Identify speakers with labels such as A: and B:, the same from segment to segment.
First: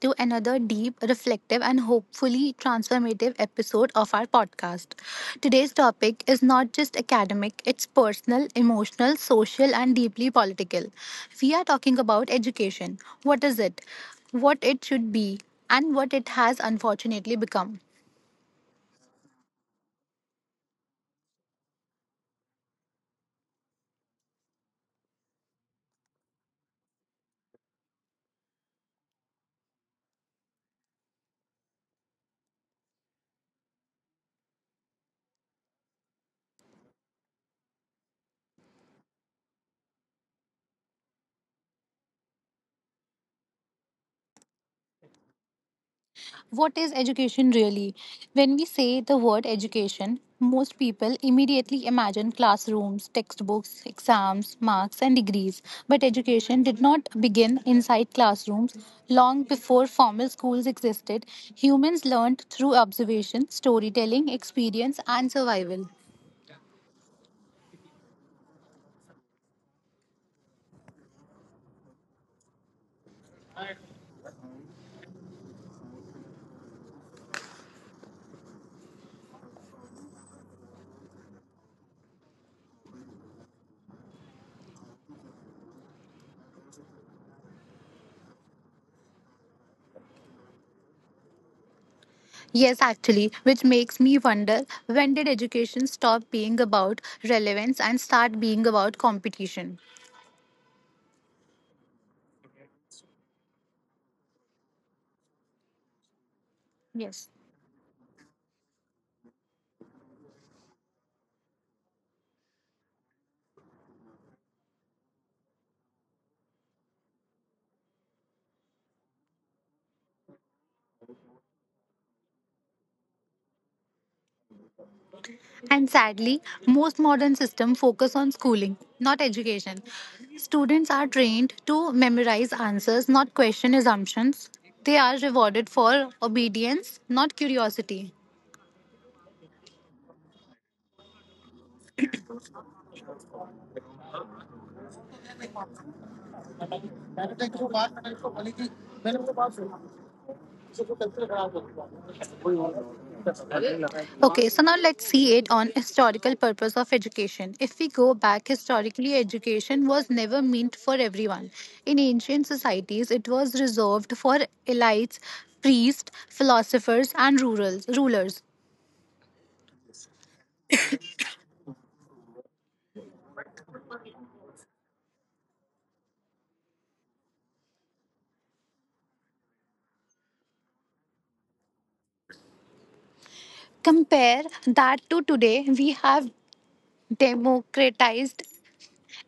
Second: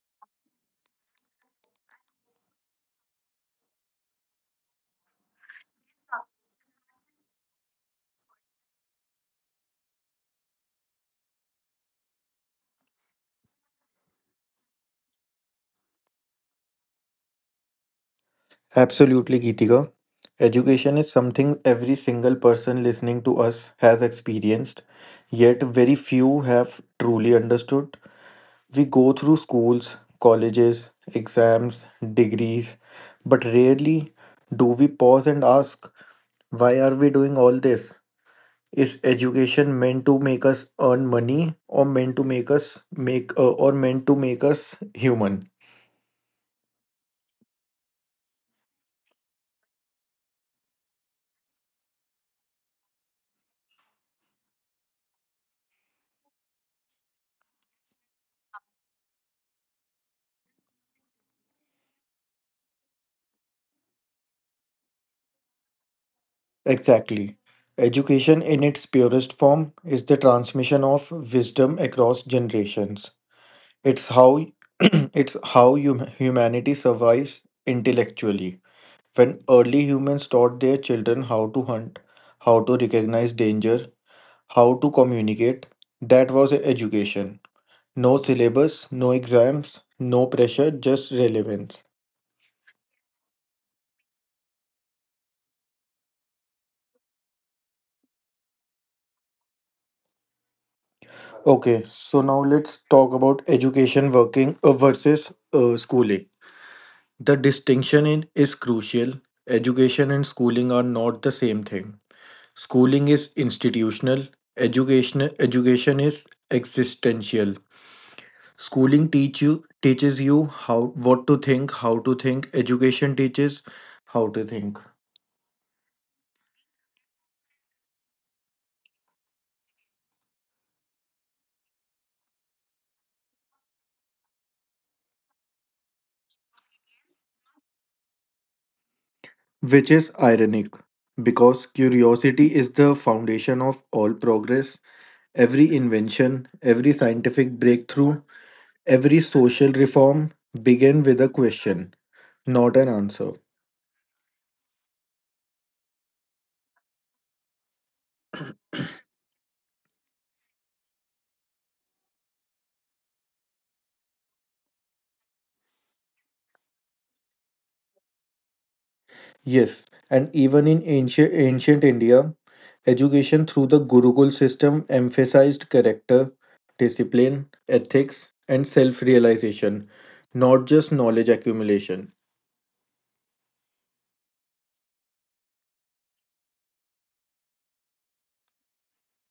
A: to another deep, reflective, and hopefully transformative episode of our podcast. Today's topic is not just academic, it's personal, emotional, social, and deeply political. We are talking about education. What is it? What it should be? And what it has unfortunately become.
B: Absolutely, Geetika. Education is something every single person listening to us has experienced, yet very few have truly understood. We go through schools, colleges, exams, degrees, but rarely do we pause and ask, why are we doing all this? Is education meant to make us earn money or meant to make us make or meant to make us human?
A: What is education really? When we say the word education, most people immediately imagine classrooms, textbooks, exams, marks, and degrees. But education did not begin inside classrooms. Long before formal schools existed, humans learned through observation, storytelling, experience, and survival.
B: Exactly. Education in its purest form is the transmission of wisdom across generations. It's how it's how humanity survives intellectually. When early humans taught their children how to hunt, how to recognize danger, how to communicate, that was education. No syllabus, no exams, no pressure, just relevance.
A: Yes, actually, which makes me wonder when did education stop being about relevance and start being about competition?
B: Okay, so now let's talk about education working versus schooling. The distinction is crucial. Education and schooling are not the same thing. Schooling is institutional, education is existential. Schooling teaches you how what to think, how to think. Education teaches how to think,
A: And sadly, most modern systems focus on schooling, not education. Students are trained to memorize answers, not question assumptions. They are rewarded for obedience, not curiosity.
B: which is ironic because curiosity is the foundation of all progress. Every invention, every scientific breakthrough, every social reform begin with a question, not an answer.
A: Okay, so now let's see it on historical purpose of education. If we go back historically, education was never meant for everyone. In ancient societies, it was reserved for elites, priests, philosophers, and rurals, rulers.
B: Yes, and even in ancient India, education through the Gurukul system emphasized character, discipline, ethics, and self realization, not just knowledge accumulation.
A: Compare that to today, we have democratized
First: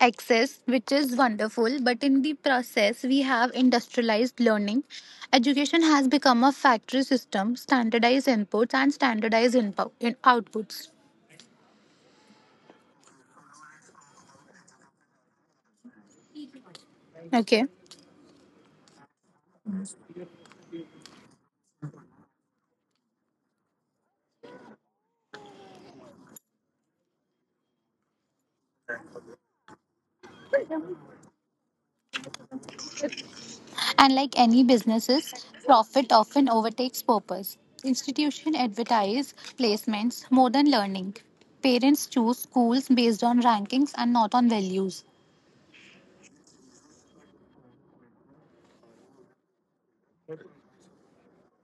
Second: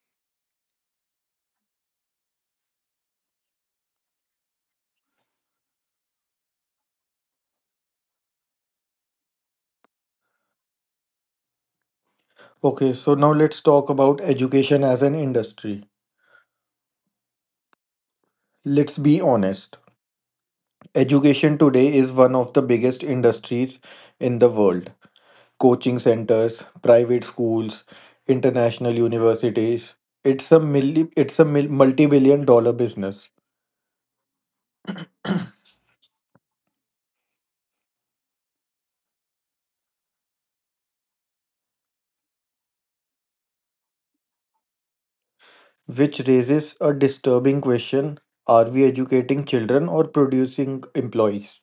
A: access, which is wonderful, but in the process, we have industrialized learning. Education has become a factory system, standardized inputs and standardized inpo- in outputs.
B: Okay, so now let's talk about education as an industry.
A: Okay.
B: Let's be honest. Education today is one of the biggest industries in the world. Coaching centers, private schools, international universities. It's a multi-billion dollar business.
A: And like any businesses, profit often overtakes purpose. Institution advertise placements more than learning. Parents choose schools based on rankings and not on values.
B: Which raises a disturbing question, are we educating children or producing employees?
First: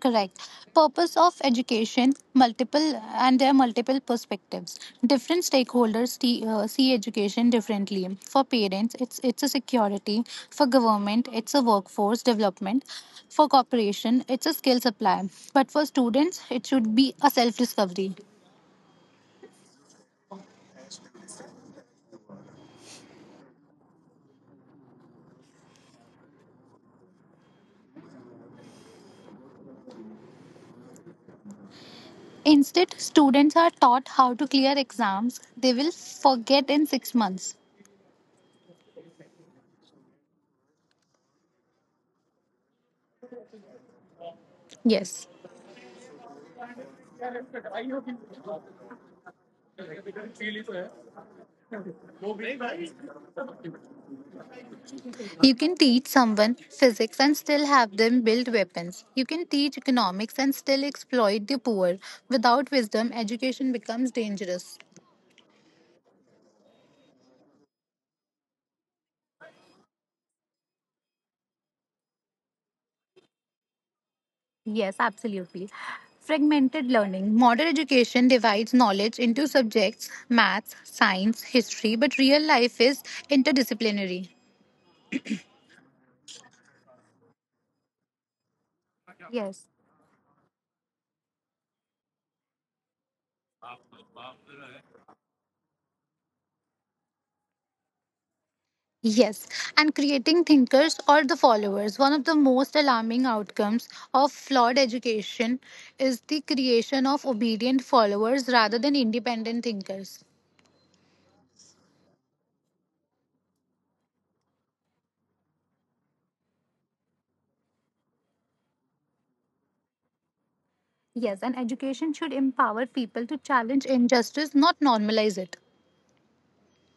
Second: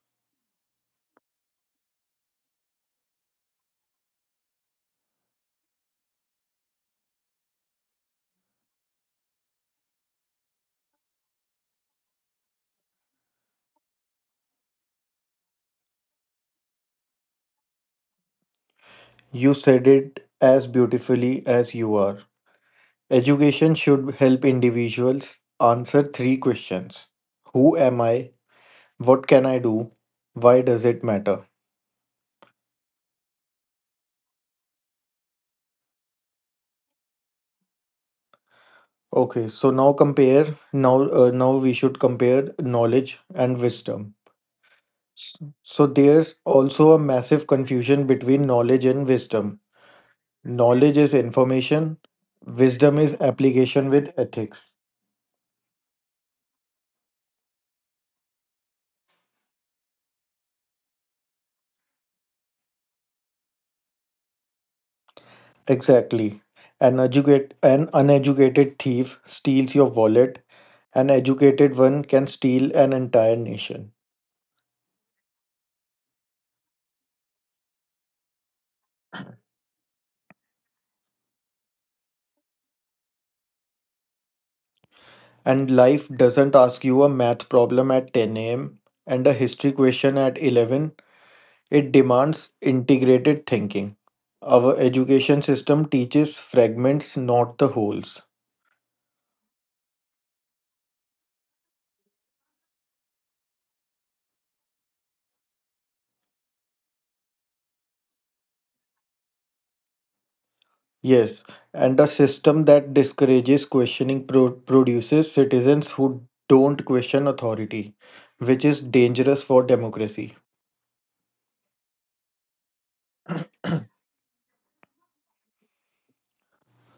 A: Correct. Purpose of education, multiple, and there are multiple perspectives. Different stakeholders see education differently. For parents, it's a security. For government, it's a workforce development. For corporation, it's a skill supply. But for students, it should be a self discovery.
B: You said it as beautifully as you are. Education should help individuals answer three questions. Who am I? What can I do? Why does it matter?
A: Instead, students are taught how to clear exams they will forget in six months.
B: Okay, so now compare. Now we should compare knowledge and wisdom.
A: Yes.
B: S- So there's also a massive confusion between knowledge and wisdom. Knowledge is information, wisdom is application with ethics.
A: You can teach someone physics and still have them build weapons. You can teach economics and still exploit the poor. Without wisdom, education becomes dangerous.
B: Exactly. An uneducated thief steals your wallet, an educated one can steal an entire nation.
A: Yes, absolutely. Fragmented learning. Modern education divides knowledge into subjects maths, science, history, but real life is interdisciplinary.
B: And life doesn't ask you a math problem at 10 a.m. and a
A: Yes.
B: history question at 11. It demands integrated thinking. Our education system teaches fragments, not the wholes.
A: Yes, and creating thinkers or the followers. One of the most alarming outcomes of flawed education is the creation of obedient followers rather than independent thinkers.
B: Yes, and a system that discourages questioning produces citizens who don't question authority, which is dangerous for democracy.
A: Yes, and education should empower people to challenge injustice, not normalize it.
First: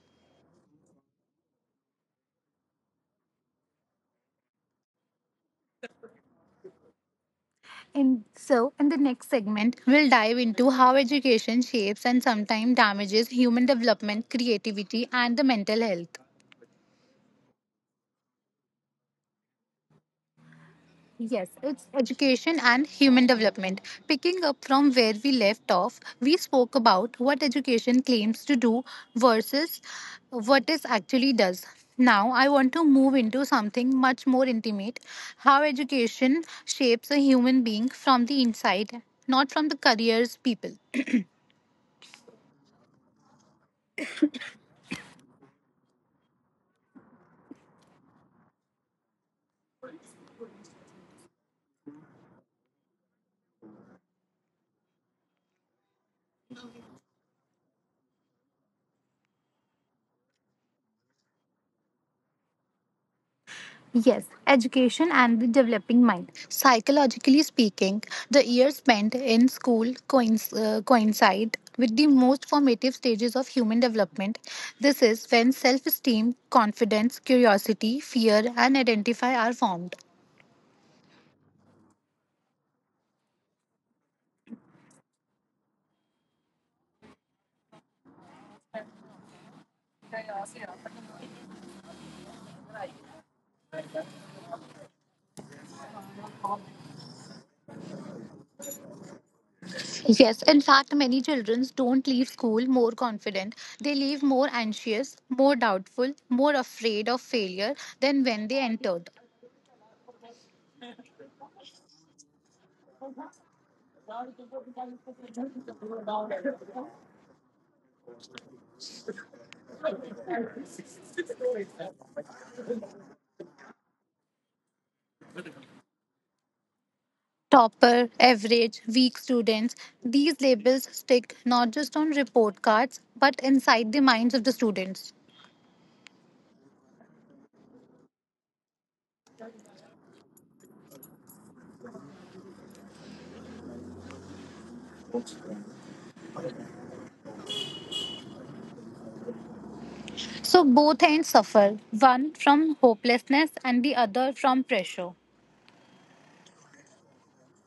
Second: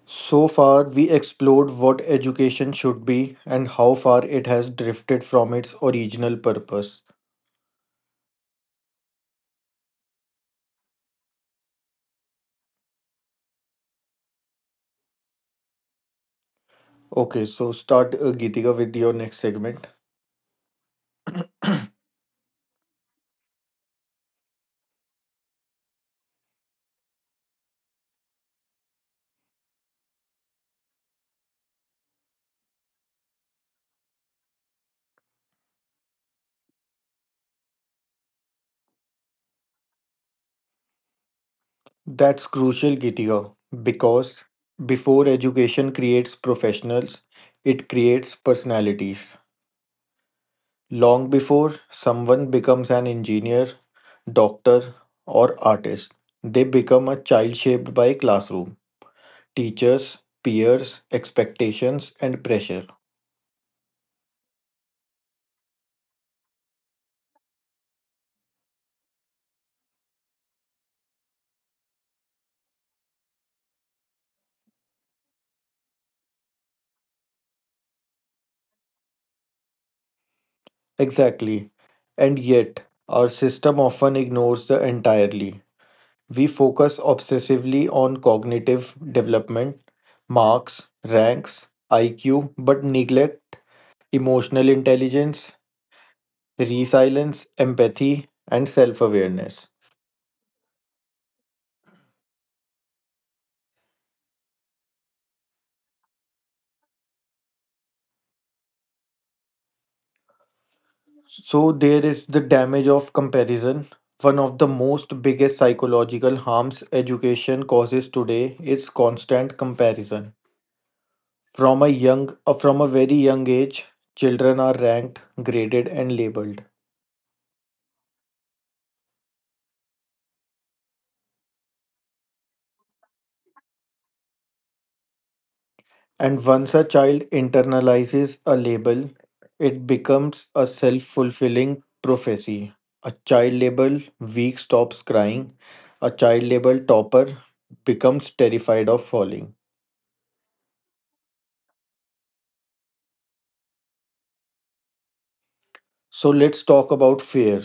B: So far, we explored what education should be and how far it has drifted from its original purpose.
A: And so, in the next segment, we'll dive into how education shapes and sometimes damages human development, creativity, and the mental health.
B: Okay, so start Geetika with your next segment.
A: Yes, it's education and human development. Picking up from where we left off, we spoke about what education claims to do versus what it actually does. Now, I want to move into something much more intimate how education shapes a human being from the inside, not from the careers people.
B: That's crucial, Geetika, because before education creates professionals, it creates personalities. Long before someone becomes an engineer, doctor, or artist, they become a child shaped by classroom, teachers, peers, expectations, and pressure.
A: Yes, education and the developing mind. Psychologically speaking, the years spent in school coincide with the most formative stages of human development. This is when self esteem, confidence, curiosity, fear, and identify are formed.
B: Exactly. And yet, our system often ignores the entirely. We focus obsessively on cognitive development, marks, ranks, IQ, but neglect emotional intelligence, resilience, empathy, and self awareness.
A: Yes, in fact, many children don't leave school more confident. They leave more anxious, more doubtful, more afraid of failure than when they entered.
B: So there is the damage of comparison. One of the most biggest psychological harms education causes today is constant comparison. From a very young age, children are ranked, graded and labeled.
A: Topper, average, weak students. These labels stick not just on report cards but inside the minds of the students.
B: And once a child internalizes a label, it becomes a self-fulfilling prophecy. A child label weak stops crying. A child label topper becomes terrified of falling.
A: So both ends suffer, one from hopelessness and the other from pressure.
B: So let's talk about fear,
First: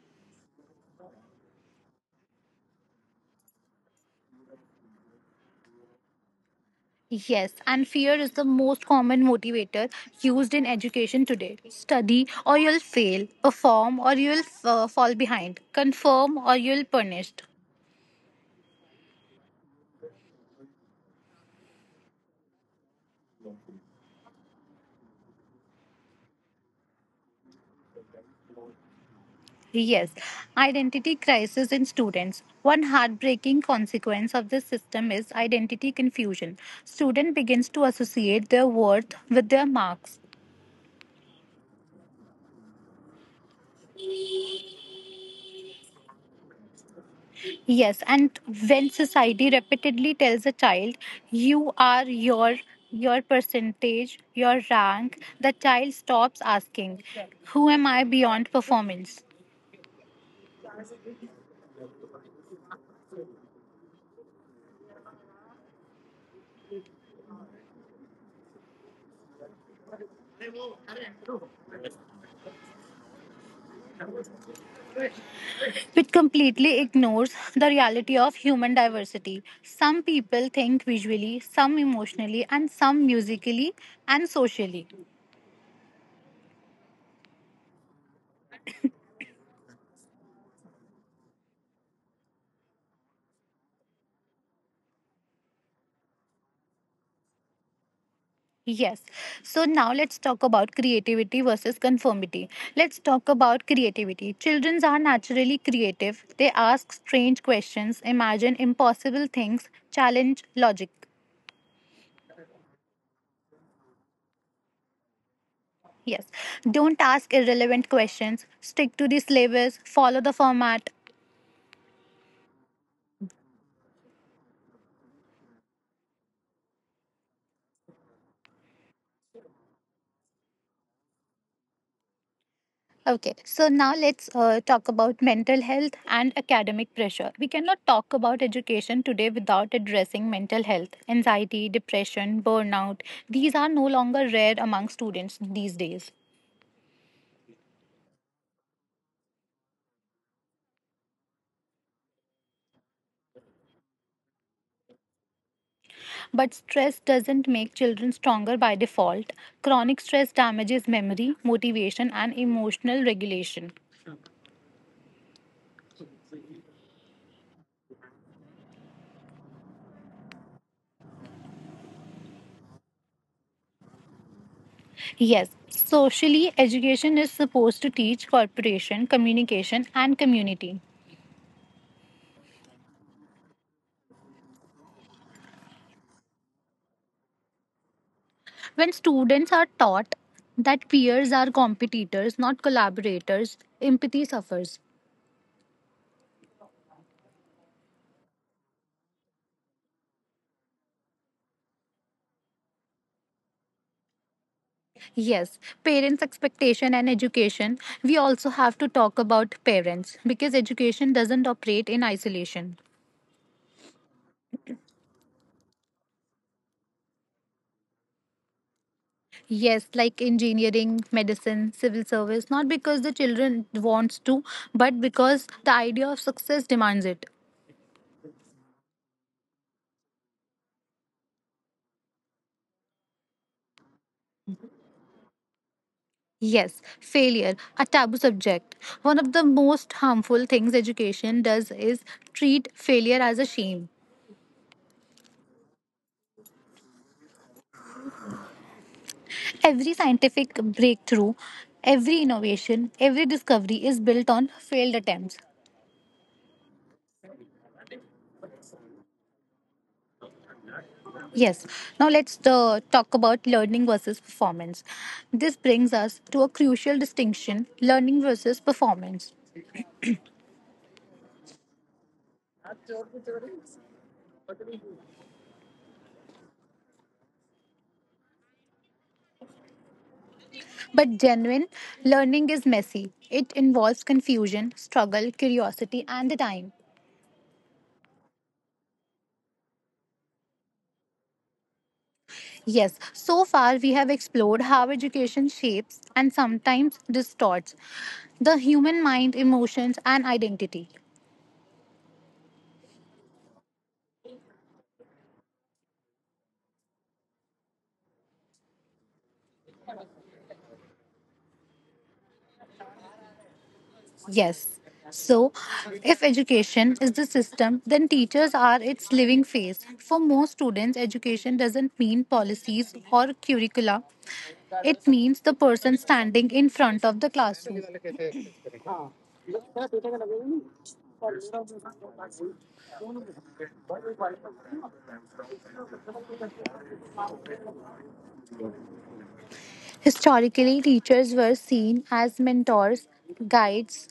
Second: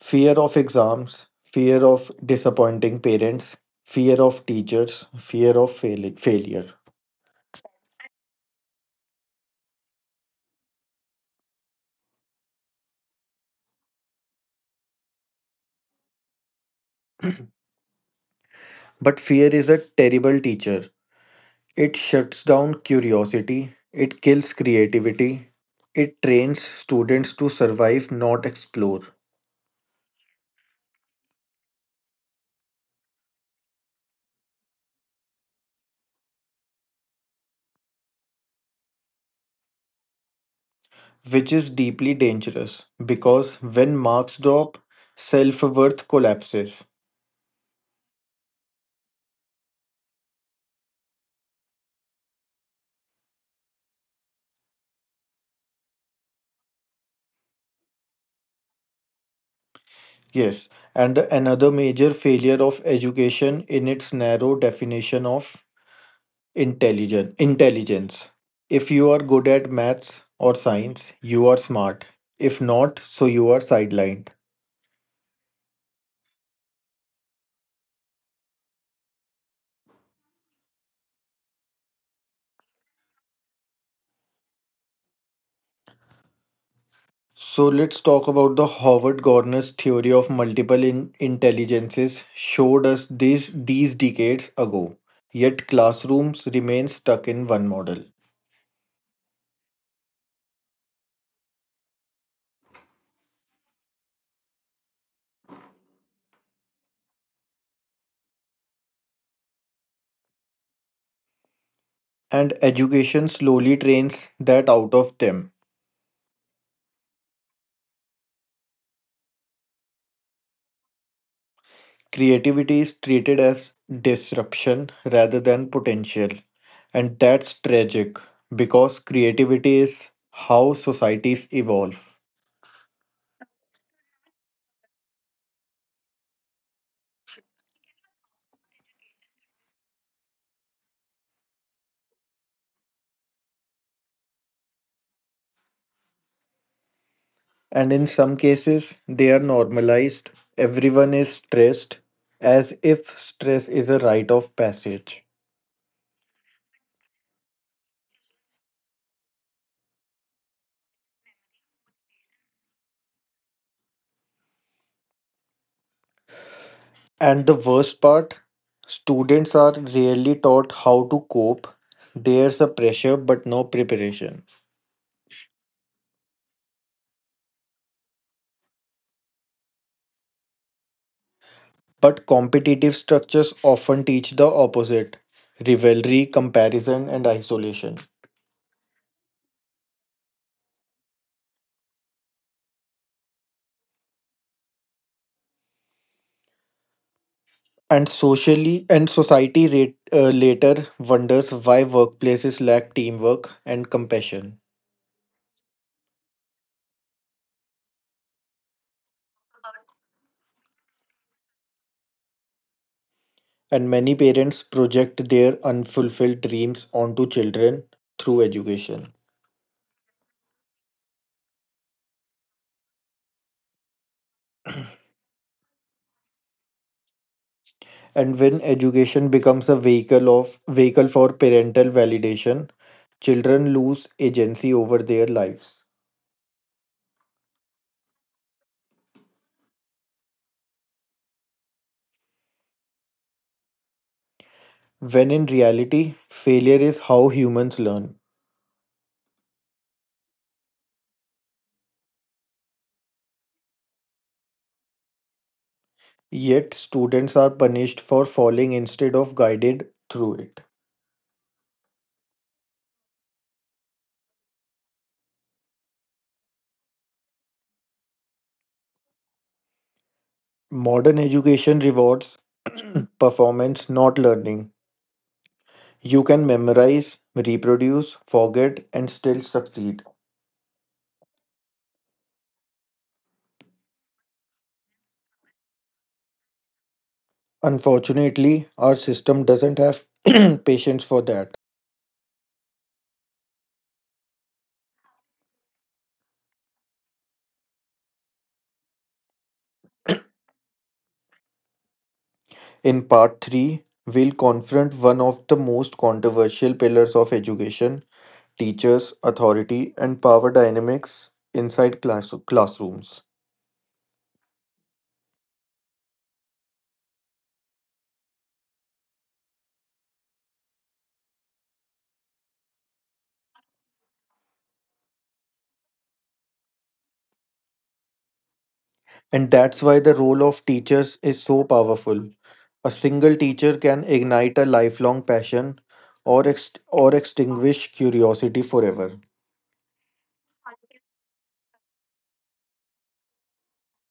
B: fear of exams, fear of disappointing parents, fear of teachers, fear of failure.
A: Yes, and fear is the most common motivator used in education today. Study or you'll fail, perform or you'll fall behind, confirm or you'll punished.
B: But fear is a terrible teacher. It shuts down curiosity, it kills creativity, it trains students to survive, not explore,
A: Yes, identity crisis in students. One heartbreaking consequence of this system is identity confusion. Student begins to associate their worth with their marks.
B: which is deeply dangerous because when marks drop, self worth collapses.
A: Yes, and when society repeatedly tells a child, "You are your percentage, your rank," the child stops asking, "Who am I beyond performance?"
B: Yes, and another major failure of education in its narrow definition of intelligence. If you are good at maths or science, you are smart. If not, so you are sidelined.
A: which completely ignores the reality of human diversity. Some people think visually, some emotionally, and some musically and socially.
B: So let's talk about the Howard Gardner's theory of multiple intelligences showed us this these decades ago. Yet classrooms remain stuck in one model,
A: Yes. So now let's talk about creativity versus conformity. Let's talk about creativity. Children are naturally creative. They ask strange questions, imagine impossible things, challenge logic.
B: and education slowly trains that out of them.
A: Yes. Don't ask irrelevant questions. Stick to the syllabus, follow the format.
B: Creativity is treated as disruption rather than potential, and that's tragic because creativity is how societies evolve.
A: Okay, so now let's talk about mental health and academic pressure. We cannot talk about education today without addressing mental health, anxiety, depression, burnout. These are no longer rare among students these days.
B: And in some cases, they are normalized. Everyone is stressed as if stress is a rite of passage.
A: But stress doesn't make children stronger by default. Chronic stress damages memory, motivation, and emotional regulation.
B: And the worst part, students are rarely taught how to cope. There's a pressure but no preparation.
A: Yes, socially, education is supposed to teach cooperation, communication, and community.
B: But competitive structures often teach the opposite, rivalry, comparison, and isolation.
A: When students are taught that peers are competitors, not collaborators, empathy suffers.
B: And socially and society later wonders why workplaces lack teamwork and compassion.
A: Yes, parents' expectation and education. We also have to talk about parents because education doesn't operate in isolation.
B: And many parents project their unfulfilled dreams onto children through education.
A: Yes, like engineering, medicine, civil service, not because the children wants to, but because the idea of success demands it.
B: And when education becomes a vehicle for parental validation, children lose agency over their lives.
A: Yes, failure, a taboo subject. One of the most harmful things education does is treat failure as a shame.
B: When in reality, failure is how humans learn.
A: Every scientific breakthrough, every innovation, every discovery is built on failed attempts.
B: Yet, students are punished for falling instead of guided through it.
A: Yes, now let's talk about learning versus performance. This brings us to a crucial distinction learning versus performance.
B: Modern education rewards performance, not learning. You can memorize, reproduce, forget, and still succeed.
A: But genuine learning is messy, it involves confusion, struggle, curiosity, and the time.
B: Unfortunately, our system doesn't have patience for that.
A: Yes, so far we have explored how education shapes and sometimes distorts the human mind, emotions, and identity.
B: In part 3, we'll confront one of the most controversial pillars of education, teachers, authority, and power dynamics inside classrooms.
A: Yes. So, if education is the system, then teachers are its living face. For most students, education doesn't mean policies or curricula, it means the person standing in front of the classroom.
B: And that's why the role of teachers is so powerful. A single teacher can ignite a lifelong passion or extinguish curiosity forever.
A: Historically, teachers were seen as mentors, guides,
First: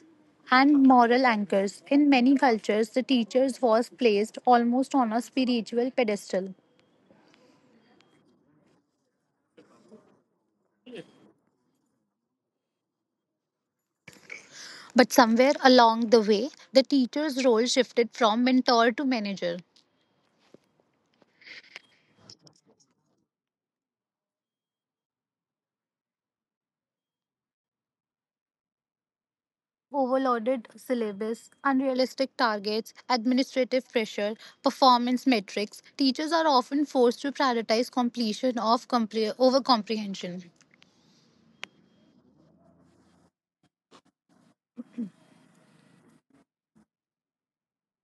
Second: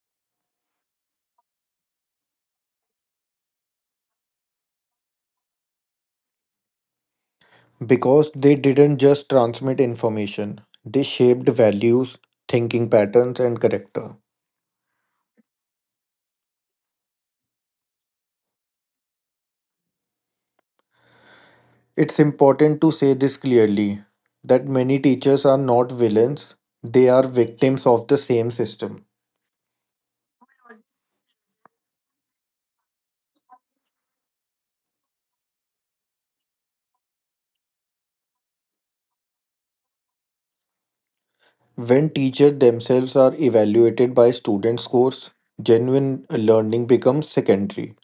A: and moral anchors. In many cultures, the teacher's was placed almost on a spiritual pedestal.
B: Because they didn't just transmit information, they shaped values, thinking patterns, and character.
A: But somewhere along the way, the teacher's role shifted from mentor to manager.
B: It's important to say this clearly that many teachers are not villains, they are victims of the same system.
A: Overloaded syllabus, unrealistic targets, administrative pressure, performance metrics, teachers are often forced to prioritize completion of over comprehension.
B: When teachers themselves are evaluated by student scores, genuine learning becomes secondary.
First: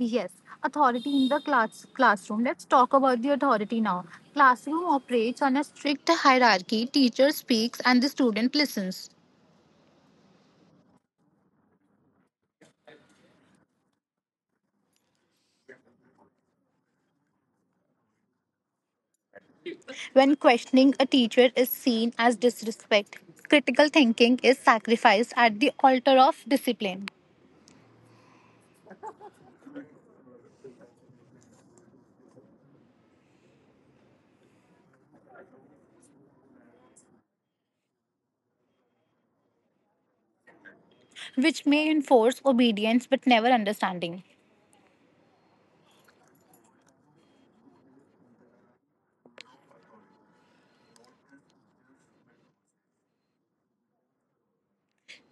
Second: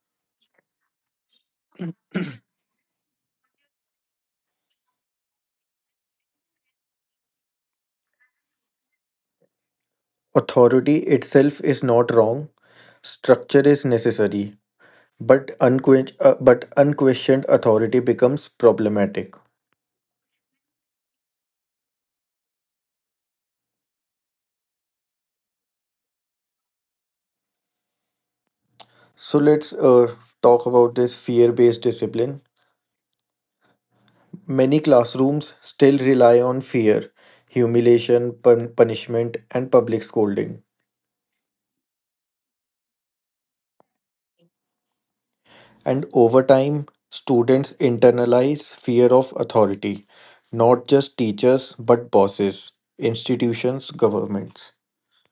A: Yes, authority in the class classroom. Let's talk about the authority now. Classroom operates on a strict hierarchy. Teacher speaks and the student listens.
B: Authority itself is not wrong, structure is necessary, but unquestioned authority becomes problematic.
A: When questioning a teacher is seen as disrespect, critical thinking is sacrificed at the altar of discipline,
B: So let's talk about this fear based discipline. Many classrooms still rely on fear, humiliation, punishment, and public scolding.
A: which may enforce obedience but never understanding.
B: And over time, students internalize fear of authority, not just teachers, but bosses, institutions, governments.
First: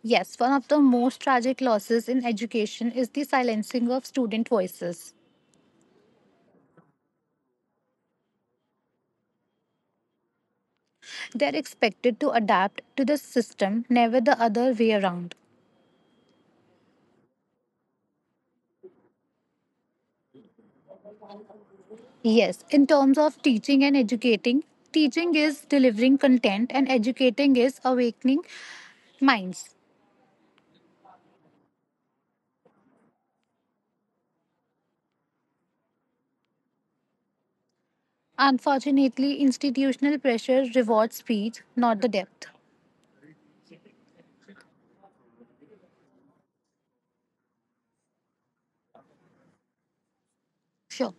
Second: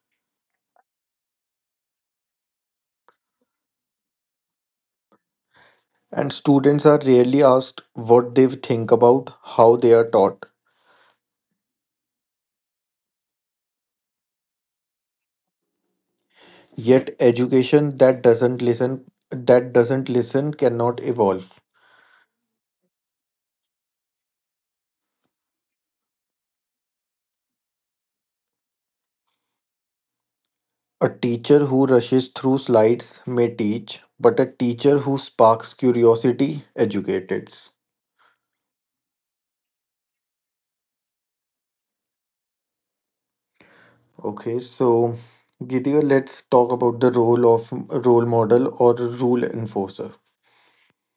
A: Yes, one of the most tragic losses in education is the silencing of student voices.
B: And students are rarely asked what they think about how they are taught.
A: They are expected to adapt to the system, never the other way around.
B: Yet education that doesn't listen cannot evolve.
A: Yes, in terms of teaching and educating, teaching is delivering content and educating is awakening minds.
B: A teacher who rushes through slides may teach, but a teacher who sparks curiosity educates.
A: Unfortunately, institutional pressure rewards speed, not the depth.
B: Okay, so Geetika, let's talk about the role of role model or rule enforcer.
A: Sure.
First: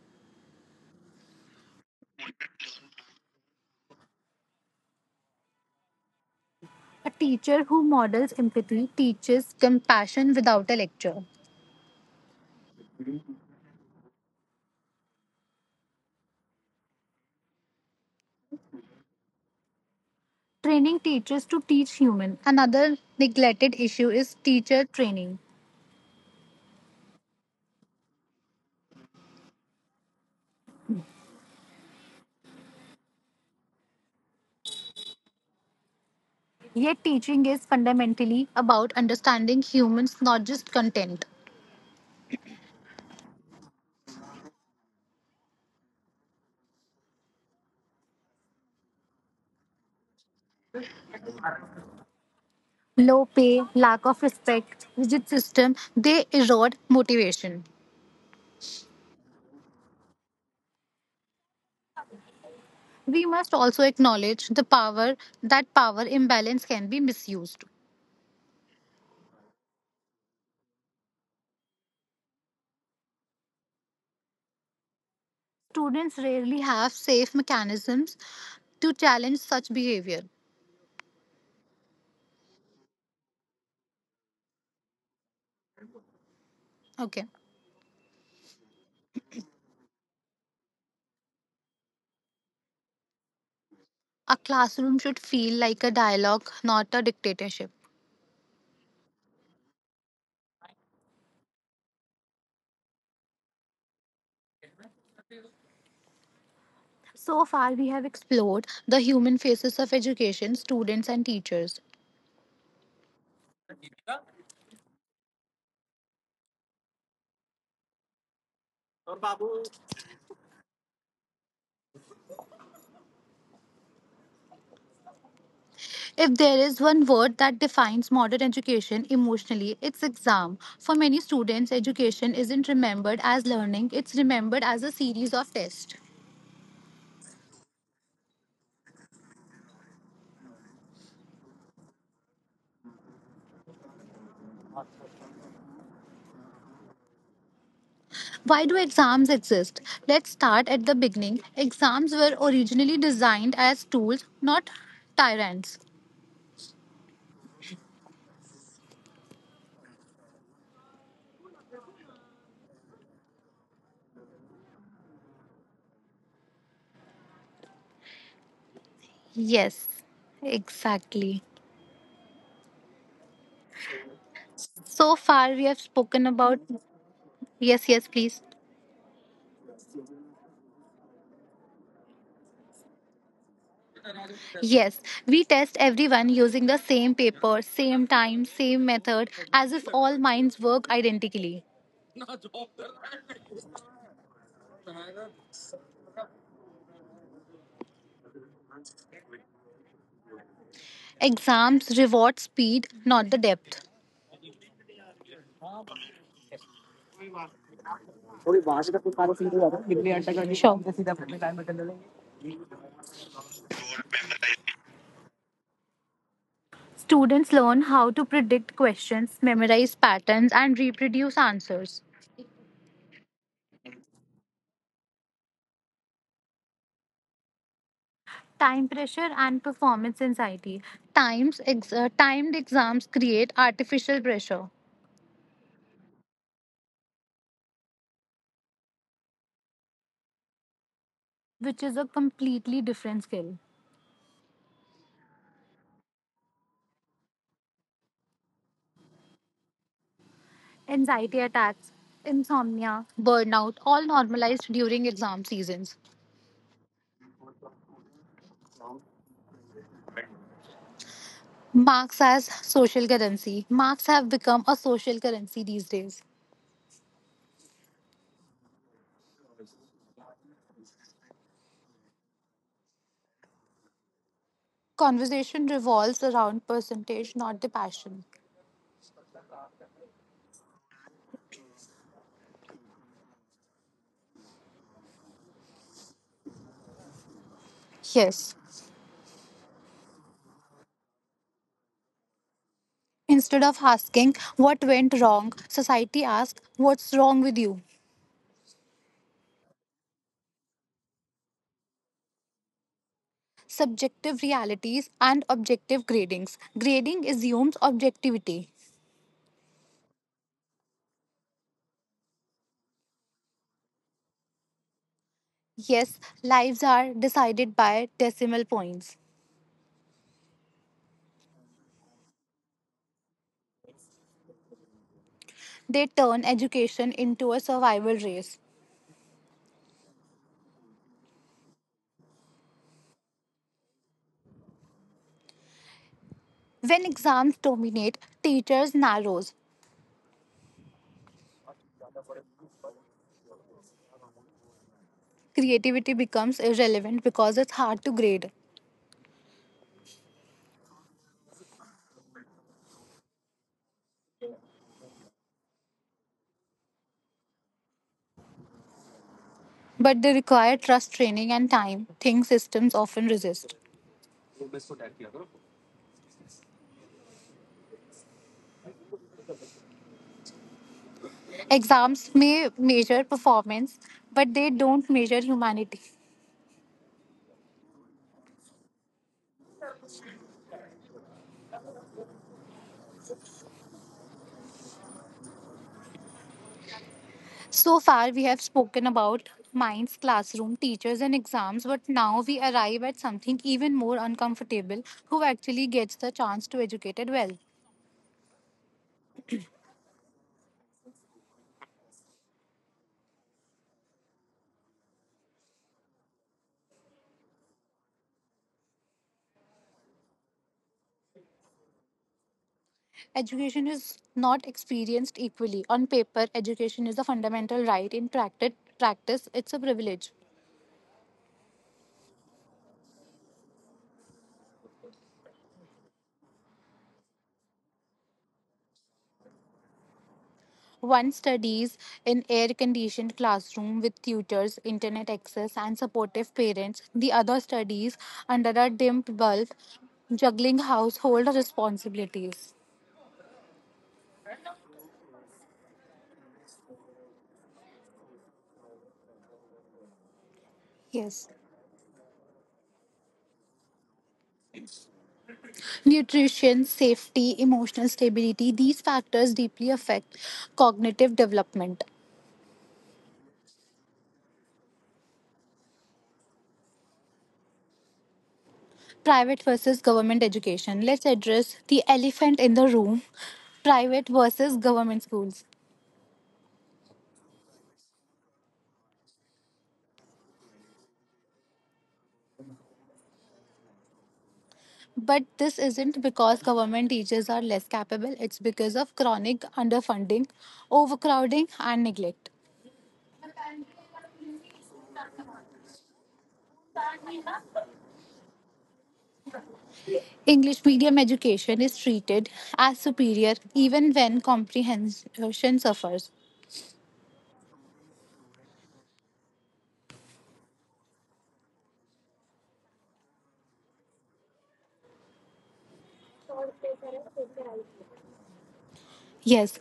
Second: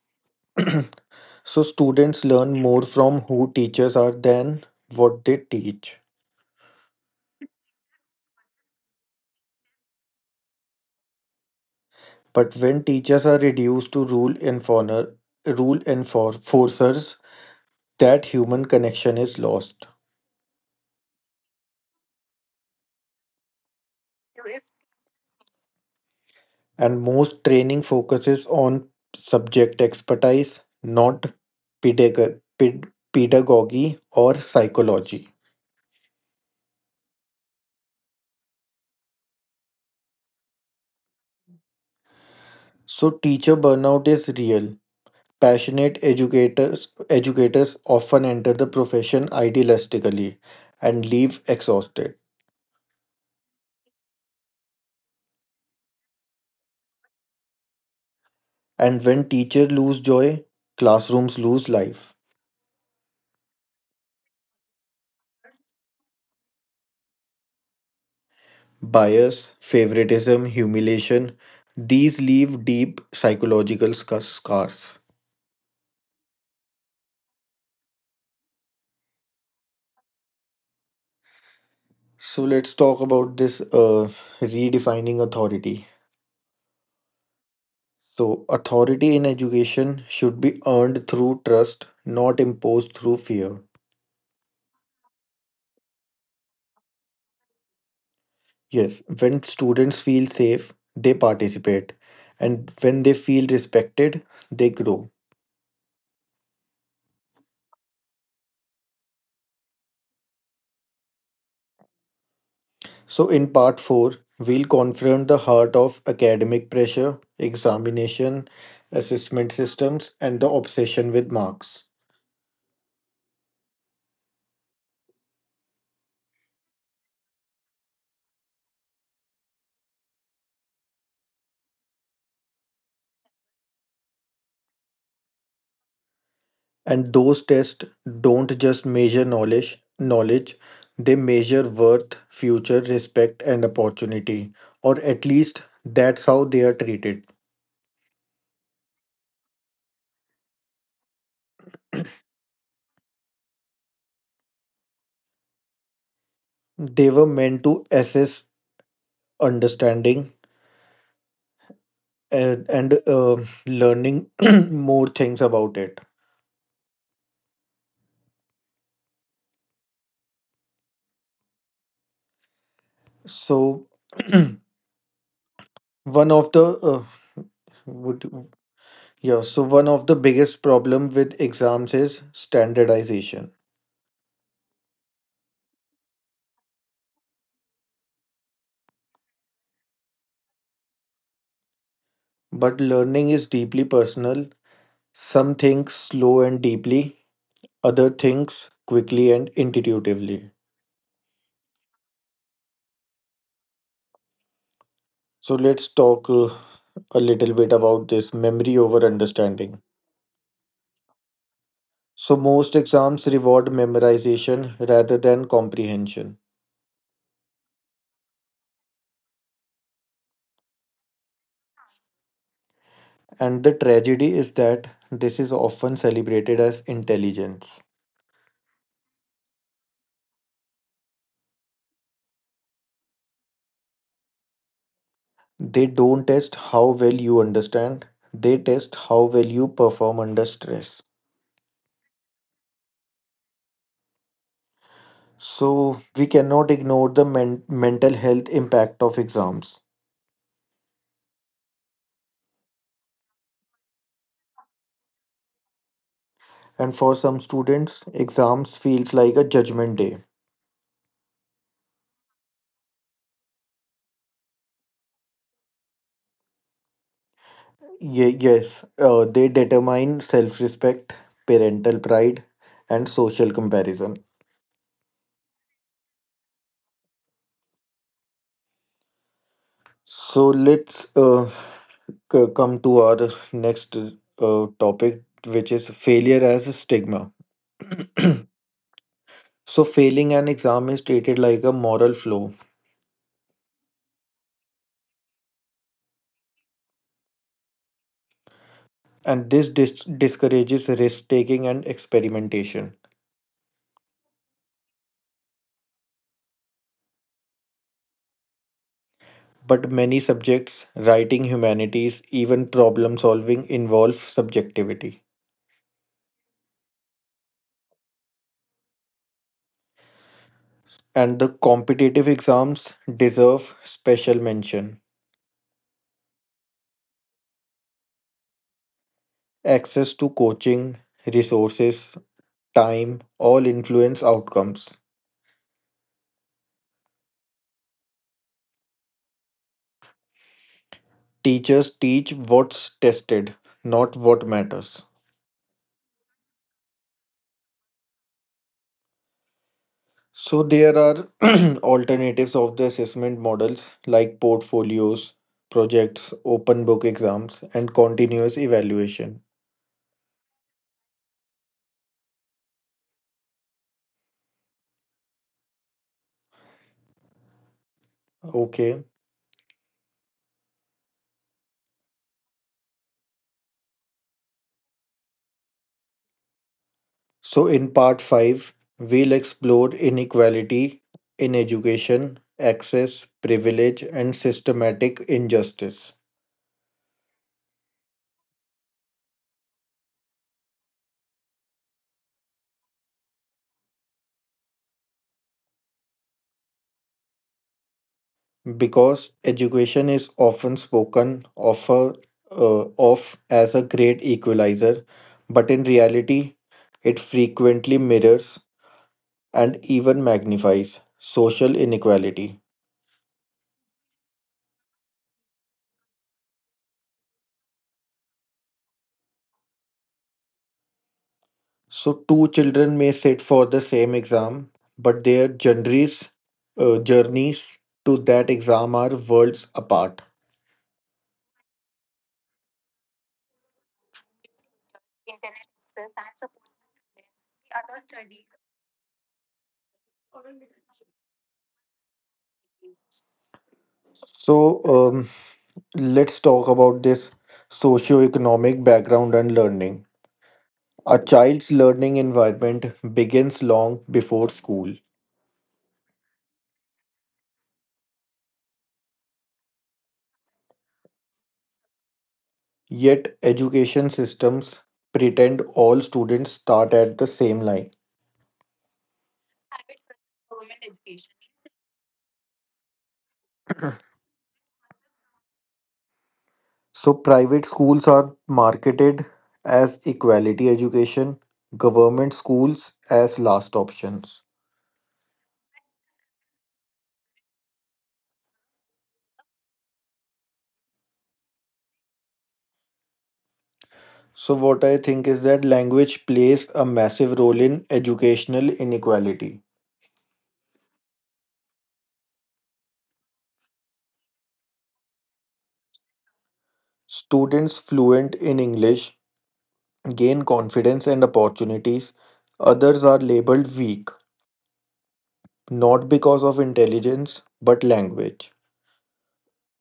B: So students learn more from who teachers are than what they teach.
A: A teacher who models empathy teaches compassion without a lecture.
B: But when teachers are reduced to rule enforcers, that human connection is lost.
A: Training teachers to teach human. Another neglected issue is teacher training.
B: And most training focuses on subject expertise, not pedagogy or psychology.
A: Yet teaching is fundamentally about understanding humans, not just content.
B: So teacher burnout is real. Passionate educators often enter the profession idealistically and leave exhausted.
A: Low pay, lack of respect, rigid system, they erode motivation.
B: And when teachers lose joy, classrooms lose life.
A: We must also acknowledge the power that power imbalance can be misused.
B: Bias, favoritism, humiliation, these leave deep psychological scars.
A: Students rarely have safe mechanisms to challenge such behavior.
B: So let's talk about this redefining authority.
A: Okay.
B: So, authority in education should be earned through trust, not imposed through fear.
A: A classroom should feel like a dialogue, not a dictatorship.
B: Yes, when students feel safe, they participate, and when they feel respected, they grow.
A: So far, we have explored the human faces of education, students, and teachers.
B: So, in part 4, we'll confront the heart of academic pressure, examination, assessment systems, and the obsession with marks.
A: If there is one word that defines modern education emotionally, it's exam. For many students, education isn't remembered as learning, it's remembered as a series of tests.
B: And those tests don't just measure knowledge, they measure worth, future, respect, and opportunity, or at least that's how they are treated.
A: Why do exams exist? Let's start at the beginning. Exams were originally designed as tools, not tyrants.
B: They were meant to assess understanding, and learning more things about it.
A: Yes, exactly.
B: So
A: So far, we have spoken
B: one of
A: about.
B: the uh,
A: Yes, yes,
B: would
A: please.
B: one of the biggest problem with exams is standardization,
A: Yes, we test everyone using the same paper, same time, same method, as if all minds work identically.
B: but learning is deeply personal. Some think slow and deeply, other things quickly and intuitively.
A: Exams reward speed, not the depth.
B: So let's talk a little bit about this memory over understanding.
A: Sure.
B: So most exams reward memorization rather than comprehension.
A: Students learn how to predict questions, memorize patterns, and reproduce answers.
B: And the tragedy is that this is often celebrated as intelligence.
A: Time pressure and performance anxiety. Timed exams create artificial pressure,
B: They don't test how well you understand, they test how well you perform under stress.
A: which is a completely different skill.
B: So, we cannot ignore the mental health impact of exams.
A: Anxiety attacks, insomnia, burnout, all normalized during exam seasons.
B: And for some students, exams feels like a judgment day.
A: Marks as social currency. Marks have become a social currency these days.
B: Yes, they determine self-respect, parental pride, and social comparison.
A: Conversation revolves around percentage, not the passion.
B: So let's come to our next topic, which is failure as a stigma.
A: Yes.
B: So, failing an exam is treated like a moral flaw,
A: Instead of asking what went wrong, society asks what's wrong with you.
B: and this discourages risk taking and experimentation.
A: Subjective realities and objective gradings. Grading assumes objectivity.
B: But many subjects, writing, humanities, even problem solving, involve subjectivity.
A: Yes, lives are decided by decimal points.
B: And the competitive exams deserve special mention.
A: They turn education into a survival race.
B: Access to coaching, resources, time all influence outcomes.
A: When exams dominate, teachers narrows.
B: Teachers teach what's tested, not what matters.
A: Creativity becomes irrelevant because it's hard to grade.
B: So there are alternatives of the assessment models like portfolios, projects, open book exams, and continuous evaluation.
A: But they require trust training and time, things systems often resist.
B: Okay.
A: Exams may measure performance, but they don't measure humanity.
B: So in part 5, we'll explore inequality in education, access, privilege, and systematic injustice.
A: So far, we have spoken about minds, classroom, teachers, and exams, but now we arrive at something even more uncomfortable who actually gets the chance to educate it well.
B: Because education is often spoken of as a great equalizer, but in reality, it frequently mirrors and even magnifies social inequality.
A: Education is not experienced equally. On paper, education is a fundamental right. In practice, it's a privilege.
B: So, two children may sit for the same exam, but their journeys to that exam are worlds apart.
A: One studies in air conditioned classroom with tutors, internet access, and supportive parents. The other studies under a dimmed bulb, juggling household responsibilities.
B: So, let's talk about this socio-economic background and learning. A
A: Yes.
B: child's learning environment begins long before school.
A: Nutrition, safety, emotional stability, these factors deeply affect cognitive development.
B: Yet education systems pretend all students start at the same line.
A: Private versus government education. Let's address the elephant in the room private versus government schools.
B: So private schools are marketed as equality education, government schools as last options.
A: But this isn't because government teachers are less capable, it's because of chronic underfunding, overcrowding, and neglect.
B: So what I think is that language plays a massive role in educational inequality.
A: English medium education is treated as superior even when comprehension suffers.
B: Students fluent in English gain confidence and opportunities. Others are labeled weak not because of intelligence but language.
A: Yes,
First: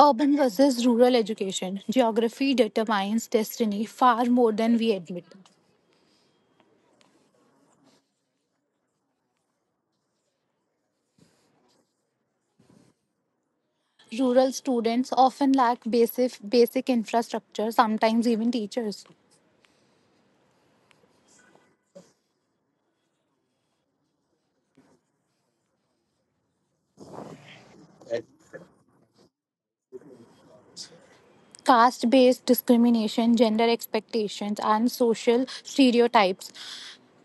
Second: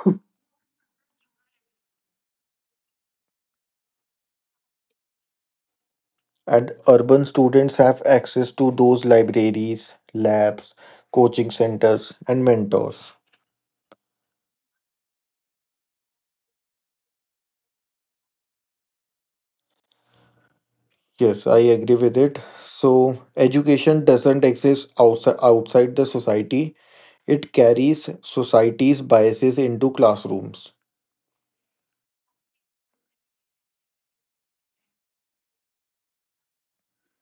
A: urban versus rural education. Geography determines destiny far more than we admit.
B: And urban students have access to those libraries, labs, coaching centers, and mentors.
A: Rural students often lack basic infrastructure, sometimes even teachers.
B: Yes, I agree with it. So, education doesn't exist outside the society, it carries society's biases into classrooms.
A: Caste based discrimination, gender expectations, and social stereotypes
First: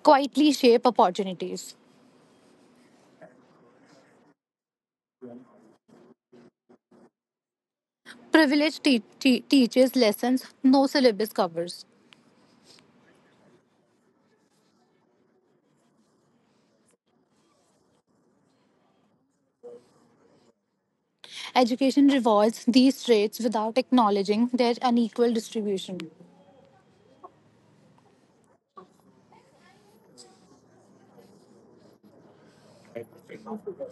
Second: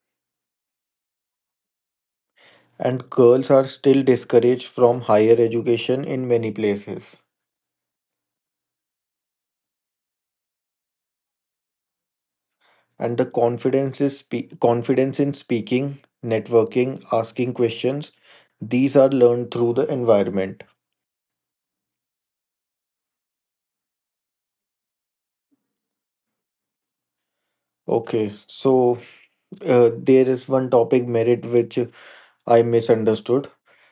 A: quietly shape opportunities.
B: And girls are still discouraged from higher education in many places.
A: Privilege teaches lessons no syllabus covers.
B: And the confidence in speaking, networking, asking questions. These are learned through the environment.
A: Education rewards these traits without acknowledging their unequal distribution.
B: Okay, so there is one topic merit which I misunderstood.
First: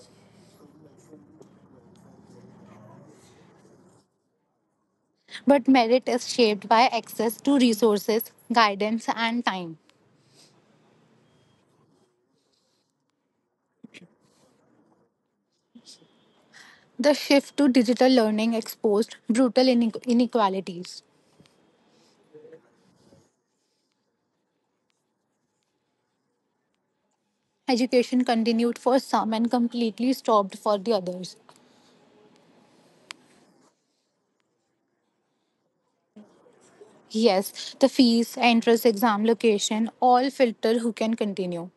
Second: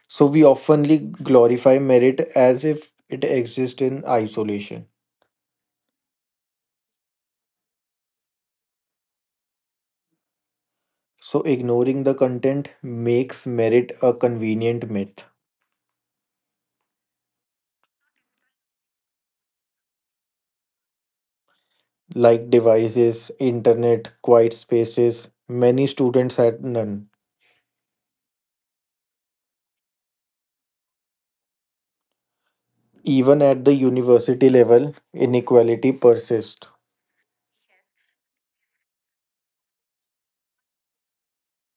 B: So we oftenly glorify merit as if it exists in isolation.
A: But merit is shaped by access to resources, guidance, and time.
B: So ignoring the content makes merit a convenient myth.
A: The shift to digital learning exposed brutal inequalities.
B: Like devices, internet, quiet spaces, many students had none.
A: Education continued for some and completely stopped for the others.
B: Even at the university level, inequality persists.
A: Yes, the fees, entrance exam location all filter who can continue.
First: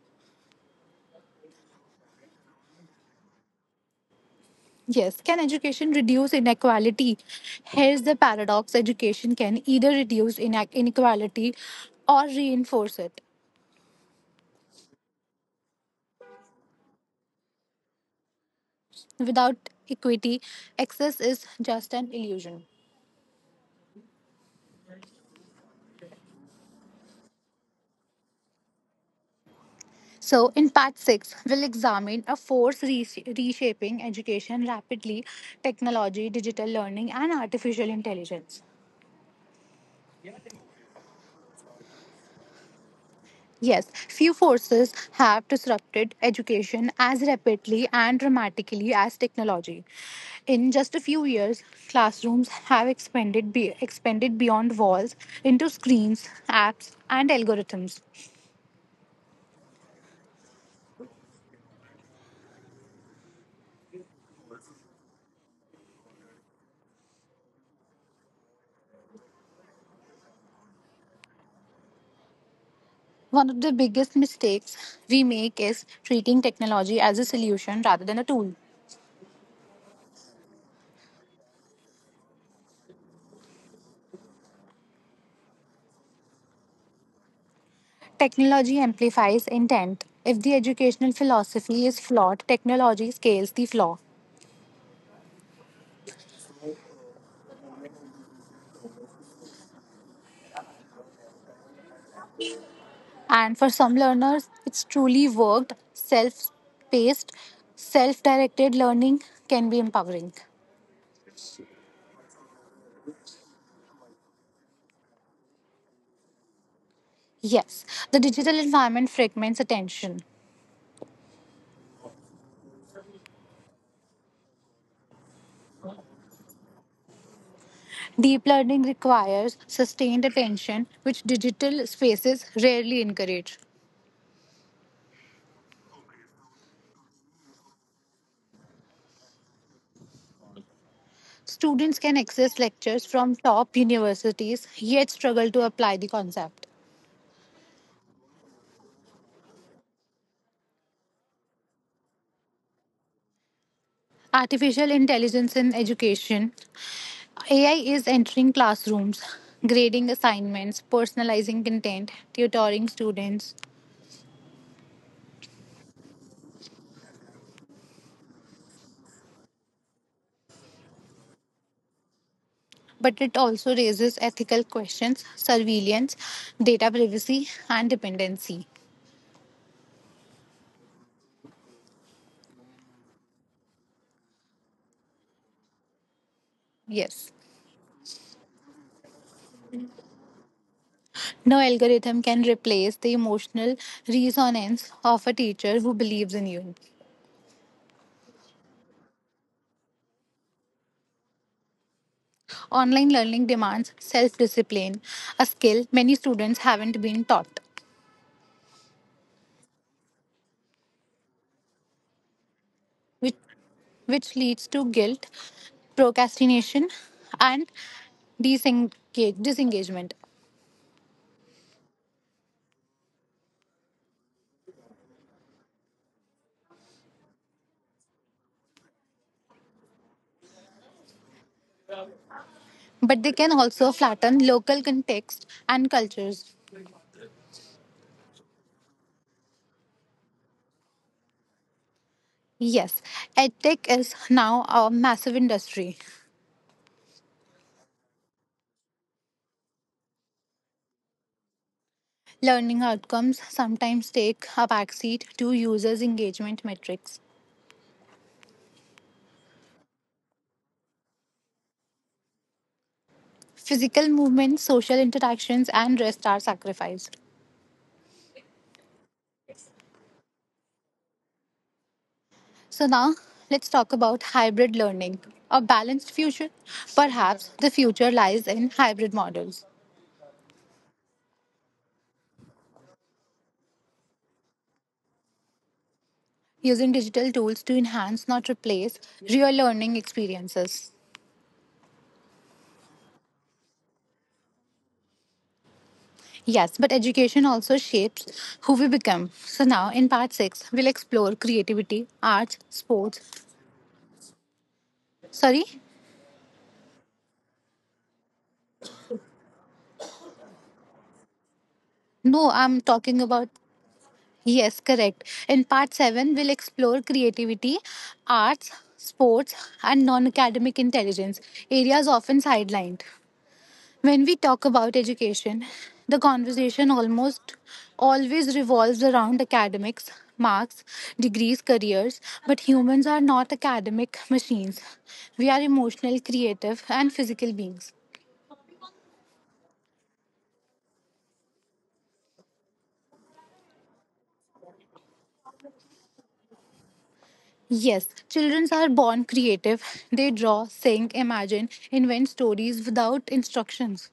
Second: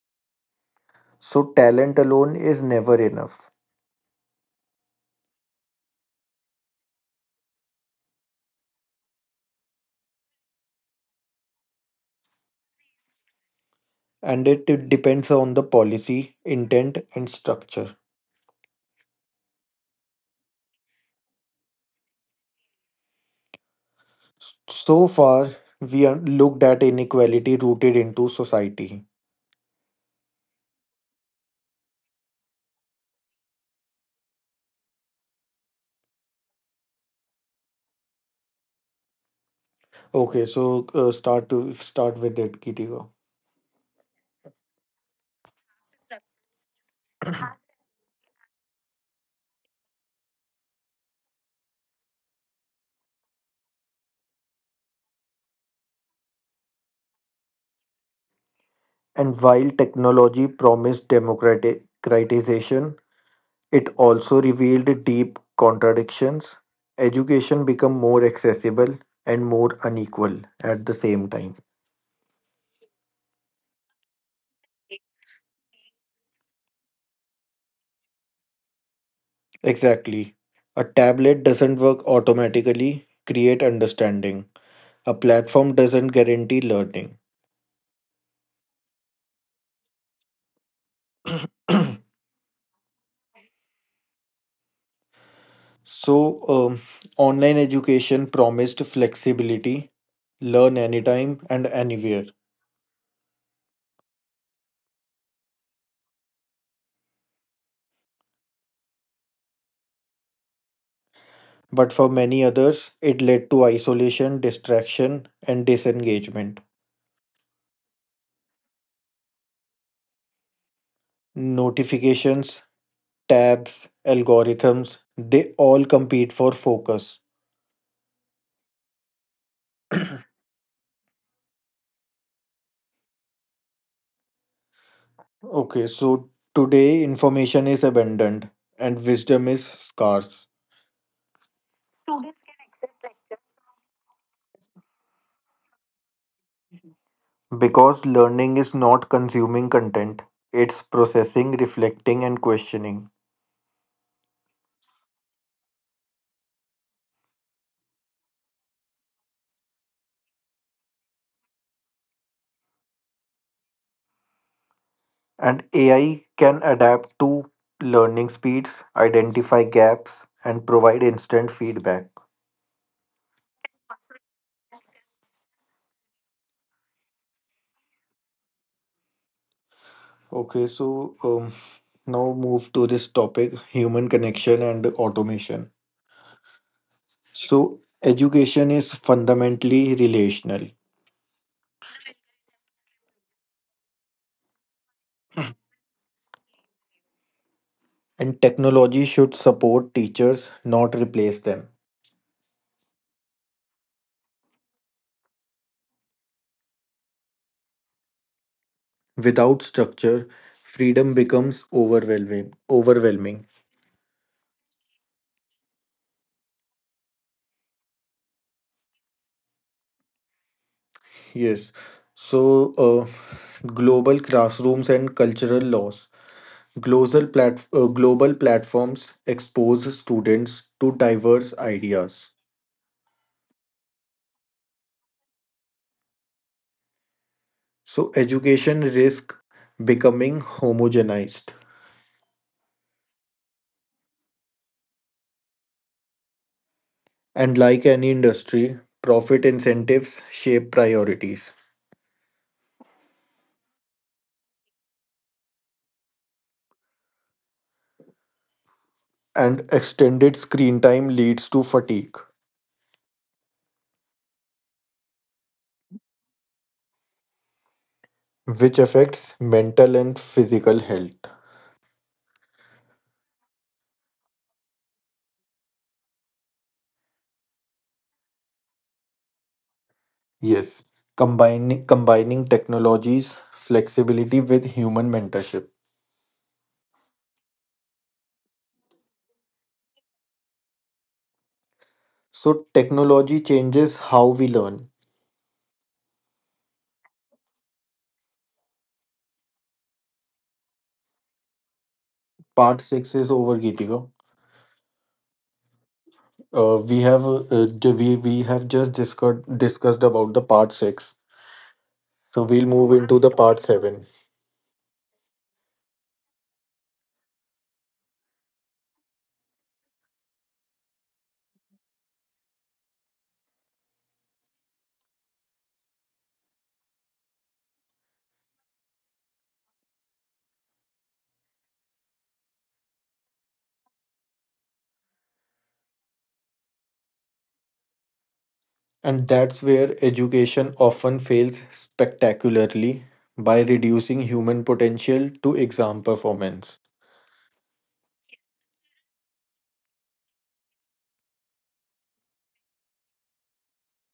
B: So, talent alone is never enough.
A: Yes, can education reduce inequality? Here's the paradox: education can either reduce inequality or reinforce it.
B: And it depends on the policy, intent, and structure.
A: Without equity, access is just an illusion.
B: So far, we are looked at inequality rooted into society.
A: So, in part 6, we'll examine a force reshaping education rapidly, technology, digital learning, and artificial intelligence.
B: Okay, so start with it, Kitika.
A: Yes, few forces have disrupted education as rapidly and dramatically as technology. In just a few years, classrooms have expanded beyond walls into screens, apps, and algorithms.
B: And while technology promised democratization, it also revealed deep contradictions: education became more accessible and more unequal at the same time.
A: One of the biggest mistakes we make is treating technology as a solution rather than a tool.
B: Exactly. A tablet doesn't work automatically, create understanding. A platform doesn't guarantee learning.
A: Technology amplifies intent. If the educational philosophy is flawed, technology scales the flaw.
B: So, um, online education promised flexibility, learn anytime and anywhere.
A: And for some learners, it's truly worked, self paced, self directed learning can be empowering.
B: But for many others, it led to isolation, distraction, and disengagement.
A: Yes, the digital environment fragments attention.
B: Notifications, tabs, algorithms, they all compete for focus.
A: Deep learning requires sustained attention, which digital spaces rarely encourage.
B: Okay, so today information is abundant and wisdom is scarce,
A: Students can access lectures from top universities, yet struggle to apply the concept.
B: because learning is not consuming content, it's processing, reflecting, and questioning.
A: Artificial intelligence in education. AI is entering classrooms, grading assignments, personalizing content, tutoring students.
B: And AI can adapt to learning speeds, identify gaps, and provide instant feedback.
A: But it also raises ethical questions, surveillance, data privacy, and dependency.
B: Okay, so now move to this topic human connection and automation.
A: Yes.
B: So, education is fundamentally relational,
A: No algorithm can replace the emotional resonance of a teacher who believes in you.
B: and technology should support teachers, not replace them.
A: Online learning demands self discipline, a skill many students haven't been taught.
B: Without structure, freedom becomes overwhelming.
A: which,
B: Overwhelming.
A: which leads to guilt, procrastination, and disengagement.
B: Yes. So, global classrooms and cultural laws. Global platforms expose students to diverse ideas.
A: But they can also flatten local context and cultures.
B: So, education risk becoming homogenized.
A: Yes, edtech is now a massive industry.
B: And like any industry, profit incentives shape priorities.
A: Learning outcomes sometimes take a backseat to users' engagement metrics.
B: And extended screen time leads to fatigue,
A: Physical movement, social interactions, and rest are sacrificed.
B: which affects mental and physical health.
A: So now let's talk about hybrid learning, a balanced future. Perhaps the future lies in hybrid models,
B: Yes, combining technologies, flexibility with human mentorship.
A: using digital tools to enhance, not replace, real learning experiences.
B: So, technology changes how we learn.
A: Yes, but education also shapes who we become. So now in part 6, we'll explore creativity, arts,
B: Part 6
A: sports.
B: is over, Geetika.
A: Sorry?
B: We have just discussed about the part 6, so
A: No,
B: we'll
A: I'm
B: move into
A: talking
B: the
A: about.
B: part 7.
A: Yes, correct. In part 7, we'll explore creativity, arts, sports, and non academic intelligence, areas often sidelined. When we talk about education, the conversation almost always revolves around academics, marks, degrees, careers, but humans are not academic machines. We are emotional, creative, and physical beings.
B: And that's where education often fails spectacularly by reducing human potential to exam performance.
A: Yes, children are born creative. They draw, sing, imagine, invent stories without instructions.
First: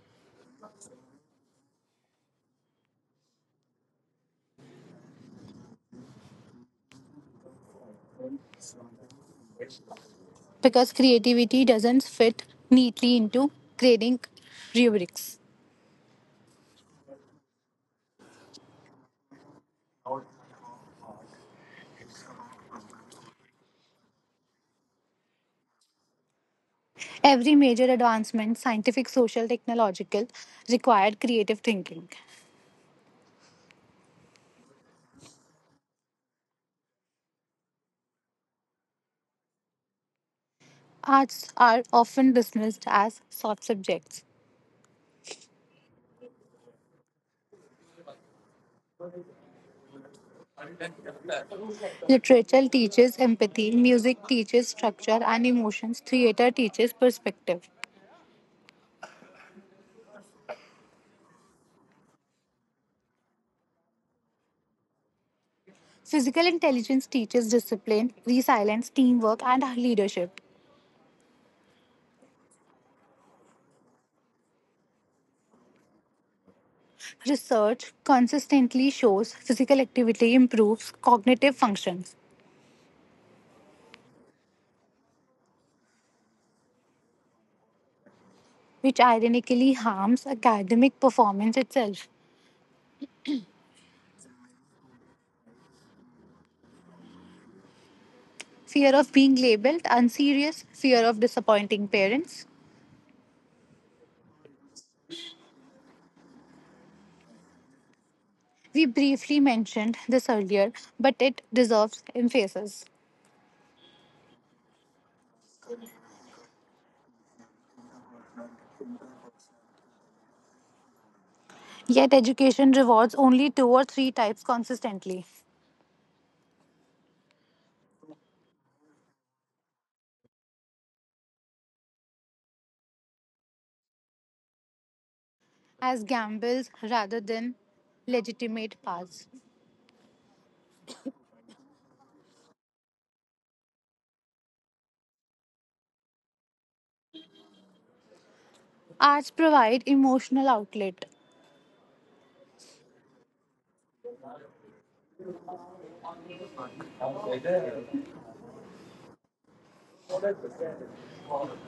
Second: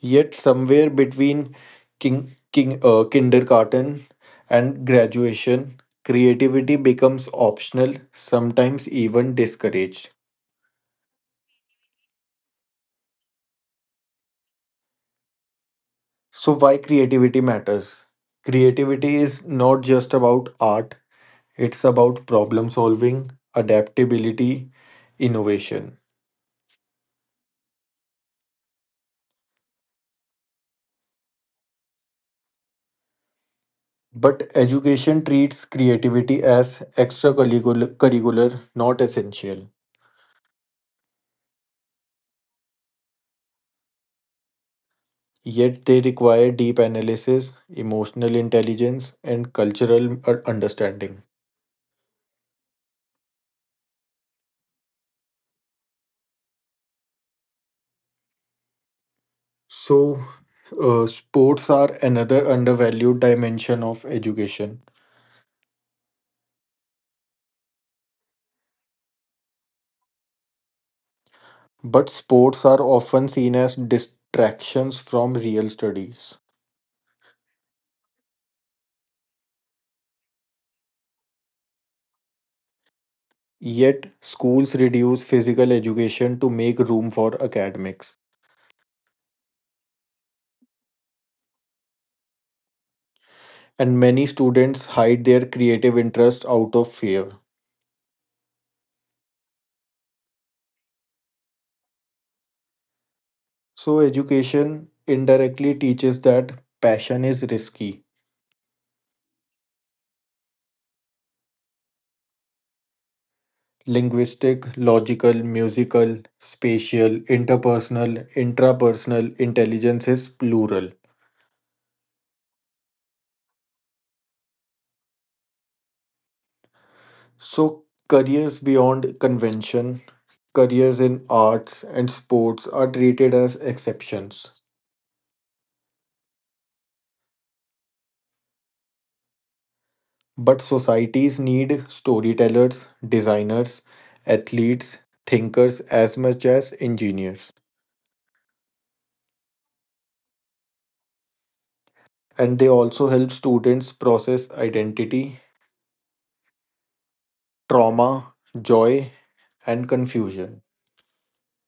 B: Yet, somewhere between kindergarten and graduation, creativity becomes optional, sometimes even discouraged.
A: Because creativity doesn't fit neatly into grading rubrics.
B: So, why creativity matters? Creativity is not just about art, it's about problem solving, adaptability, innovation.
A: Every major advancement, scientific, social, technological, required creative thinking.
B: But education treats creativity as extracurricular, not essential.
A: Arts are often dismissed as soft subjects.
B: Yet they require deep analysis, emotional intelligence, and cultural understanding.
A: Literature teaches empathy, music teaches structure and emotions, theater teaches perspective.
B: So, sports are another undervalued dimension of education.
A: Physical intelligence teaches discipline, resilience, teamwork, and leadership.
B: But sports are often seen as distractions from real studies.
A: Research consistently shows physical activity improves cognitive functions.
B: Yet, schools reduce physical education to make room for academics.
A: Which ironically harms academic performance itself.
B: And many students hide their creative interests out of fear.
A: Fear of being labeled unserious, fear of disappointing parents.
B: So, education indirectly teaches that passion is risky.
A: We briefly mentioned this earlier, but it deserves emphasis.
B: Linguistic, logical, musical, spatial, interpersonal, intrapersonal intelligence is plural.
A: Yet, education rewards only two or three types consistently,
B: So, careers beyond convention, careers in arts and sports are treated as exceptions.
A: as gambles rather than legitimate paths.
B: But societies need storytellers, designers, athletes, thinkers as much as engineers.
A: Arts provide emotional outlet.
B: And they also help students process identity, trauma, joy, and confusion.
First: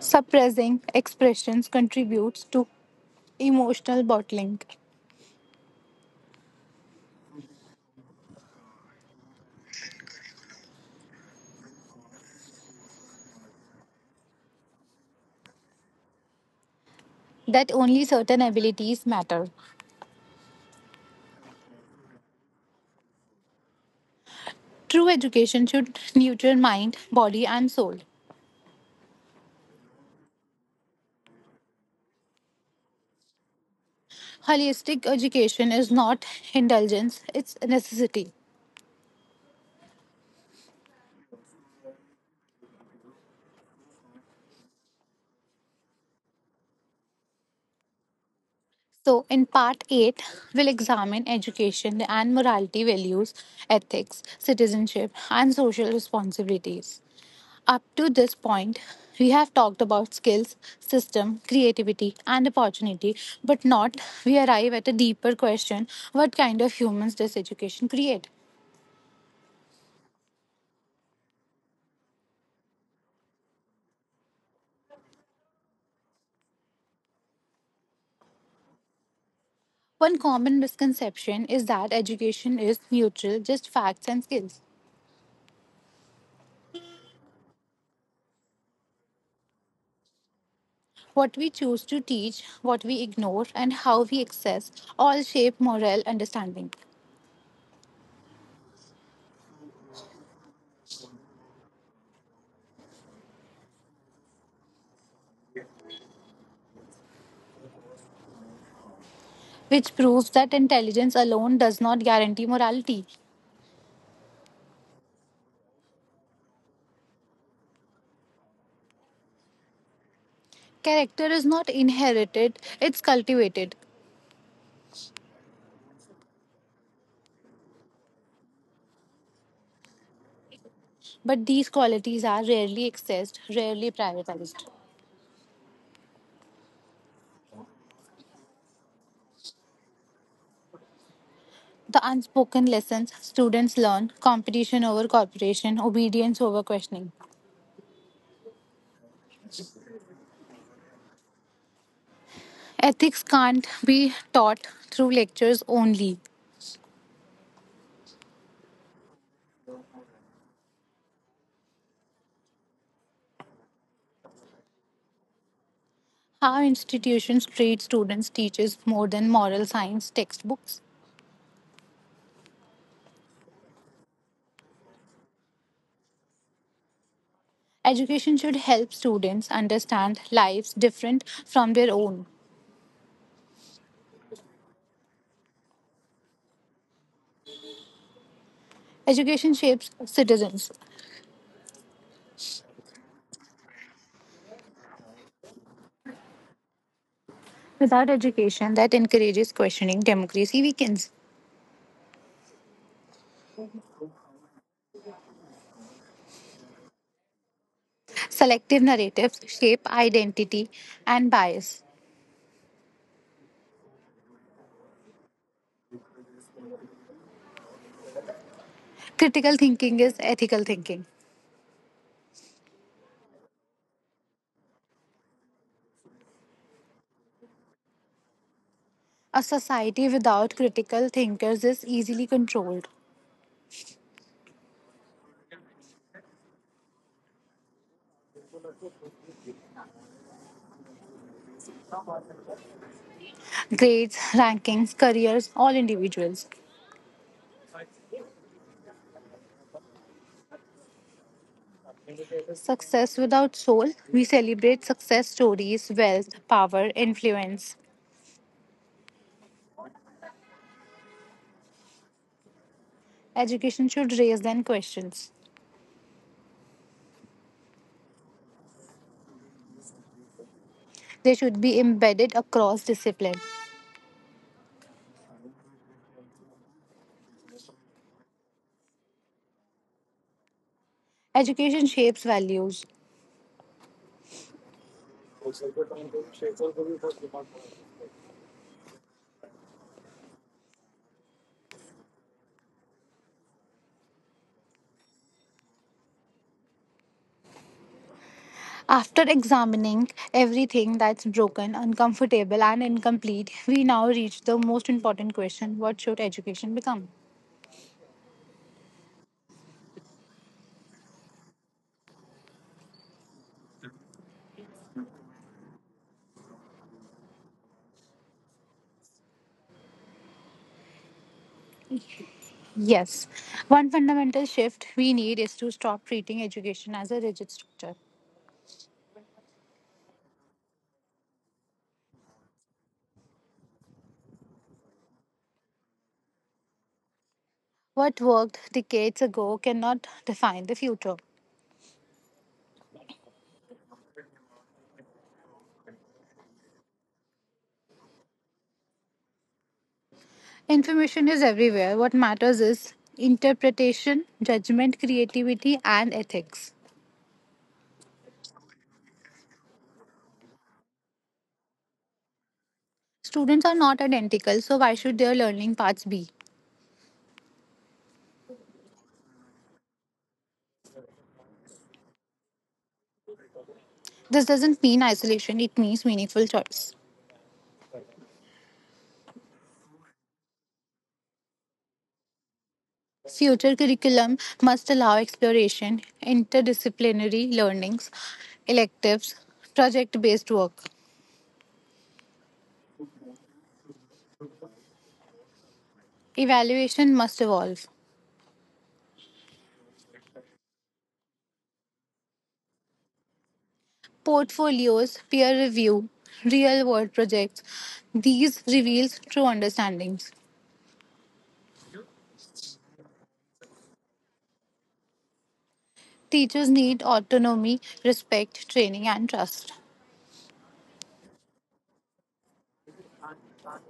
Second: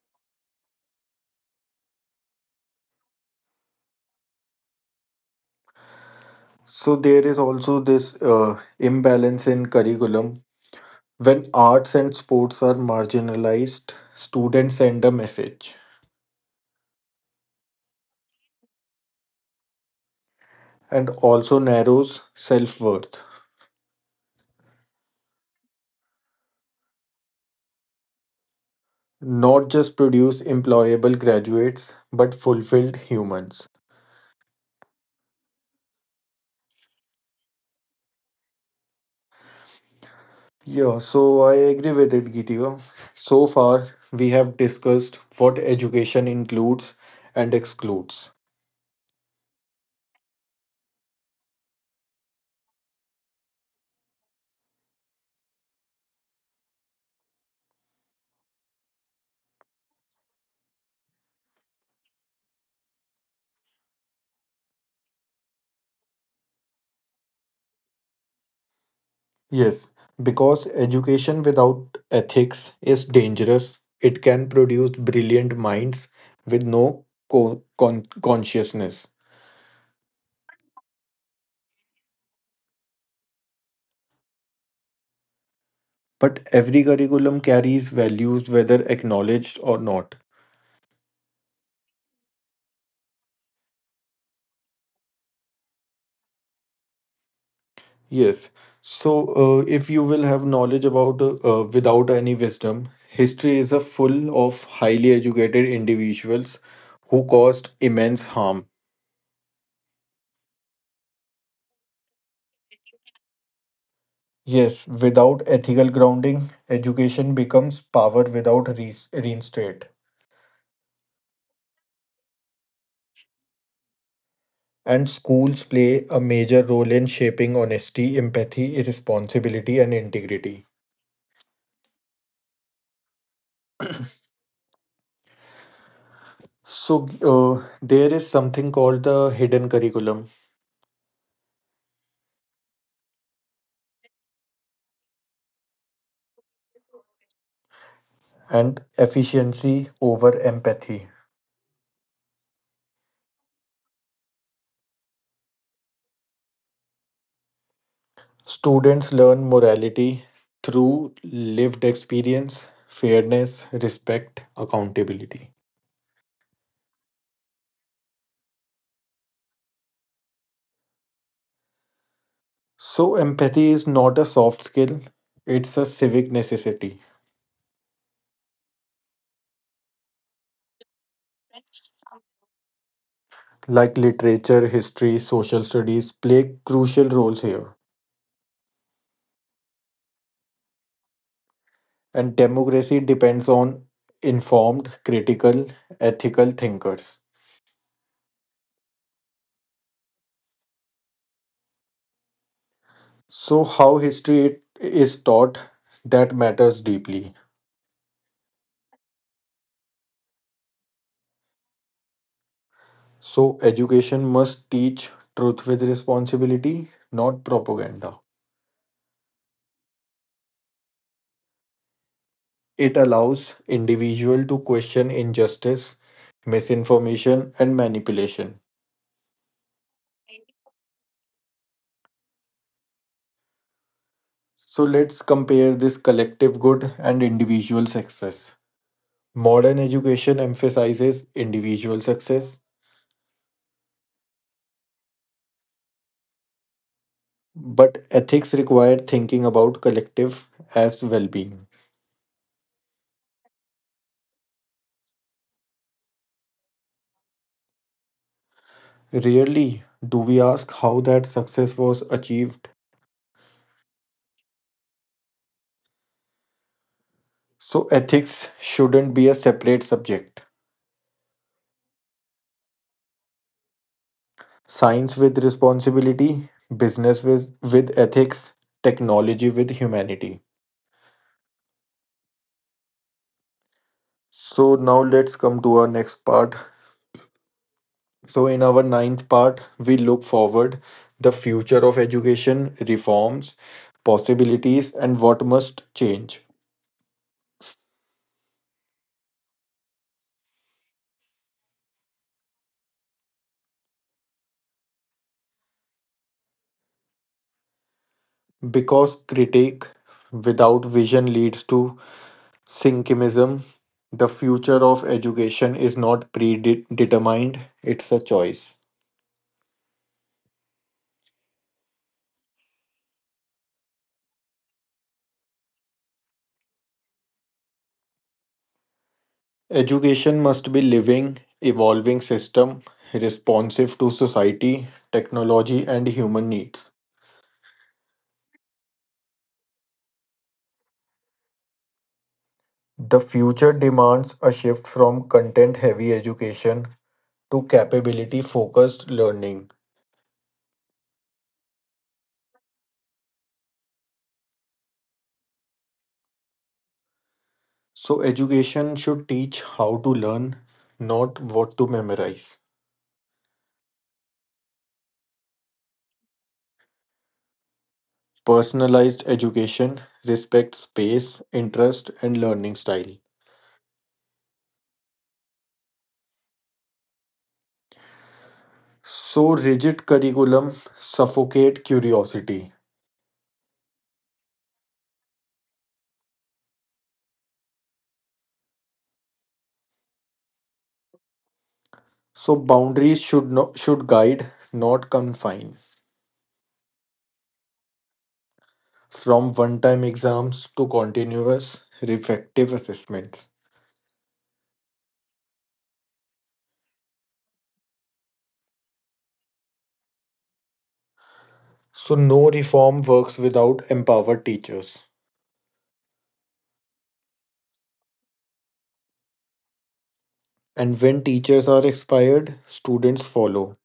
A: Suppressing expressions contributes to emotional bottling,
B: So there is also this imbalance in curriculum. When arts and sports are marginalized, students send a message,
A: that only certain abilities matter.
B: and also narrows self worth.
A: True education should nurture mind, body, and soul.
B: Not just produce employable graduates, but fulfilled humans.
A: Holistic education is not indulgence, it's a necessity.
B: Yeah, so I agree with it, Geetika. So far, we have discussed what education includes and excludes.
A: So, in part 8, we'll examine education and morality values, ethics, citizenship, and social responsibilities. Up to this point, we have talked about skills, system, creativity, and opportunity, but not. We arrive at a deeper question: what kind of humans does education create?
B: Yes, because education without ethics is dangerous. It can produce brilliant minds with no consciousness.
A: One common misconception is that education is neutral, just facts and skills.
B: But every curriculum carries values, whether acknowledged or not.
A: What we choose to teach, what we ignore, and how we access all shape moral understanding,
B: Yes. So, if you will have knowledge about without any wisdom, history is a full of highly educated individuals who caused immense harm.
A: which proves that intelligence alone does not guarantee morality.
B: Yes, without ethical grounding, education becomes power without re reinstate.
A: Character is not inherited, it's cultivated.
B: And schools play a major role in shaping honesty, empathy, responsibility, and integrity.
A: But these qualities are rarely accessed, rarely prioritized.
B: So, there is something called the hidden curriculum,
A: The unspoken lessons students learn: competition over cooperation, obedience over questioning.
B: and efficiency over empathy.
A: Ethics can't be taught through lectures only.
B: Students learn morality through lived experience, fairness, respect, accountability.
A: How institutions treat students teaches more than moral science textbooks.
B: So, empathy is not a soft skill, it's a civic necessity.
A: Education should help students understand lives different from their own.
B: Like literature, history, social studies play crucial roles here.
A: Education shapes citizens.
B: And democracy depends on informed, critical, ethical thinkers.
A: Without education that encourages questioning, democracy weakens.
B: So, how history is taught, that matters deeply.
A: Selective narratives shape identity and bias.
B: So, education must teach truth with responsibility, not propaganda.
A: Critical thinking is ethical thinking.
B: It allows individual to question injustice, misinformation and manipulation.
A: A society without critical thinkers is easily controlled.
B: So, let's compare this collective good and individual success. Modern education emphasizes individual success,
A: Grades, rankings, careers, all individuals.
B: but ethics require thinking about collective as well-being.
A: Success without soul, we celebrate success stories, wealth, power, influence.
B: Rarely do we ask how that success was achieved.
A: Education should raise them questions.
B: So, ethics shouldn't be a separate subject.
A: They should be embedded across discipline.
B: Science with responsibility, business with ethics, technology with humanity.
A: Education shapes values.
B: So, now let's come to our next part. So, in our ninth part, we look forward the future of education, reforms, possibilities, and what must change.
A: After examining everything that's broken, uncomfortable, and incomplete, we now reach the most important question: what should education become?
B: Because critique without vision leads to synchimism, the future of education is not predetermined, it's a choice.
A: Yes, one fundamental shift we need is to stop treating education as a rigid structure.
B: Education must be living, evolving system responsive to society, technology and human needs.
A: What worked decades ago cannot define the future.
B: The future demands a shift from content heavy education to capability focused learning.
A: Information is everywhere. What matters is interpretation, judgment, creativity, and ethics.
B: So education should teach how to learn, not what to memorize.
A: Students are not identical, so why should their learning paths be?
B: Personalized education respects space, interest and learning style.
A: This doesn't mean isolation, it means meaningful choice.
B: So rigid curriculum suffocate curiosity.
A: Future curriculum must allow exploration, interdisciplinary learnings, electives, project based work.
B: So boundaries should guide, not confine.
A: Evaluation must evolve.
B: From one-time exams to continuous reflective assessments.
A: Portfolios, peer review, real world projects. These reveals true understandings.
B: So no reform works without empowered teachers.
A: Teachers need autonomy, respect, training, and trust.
B: And when teachers are inspired, students follow.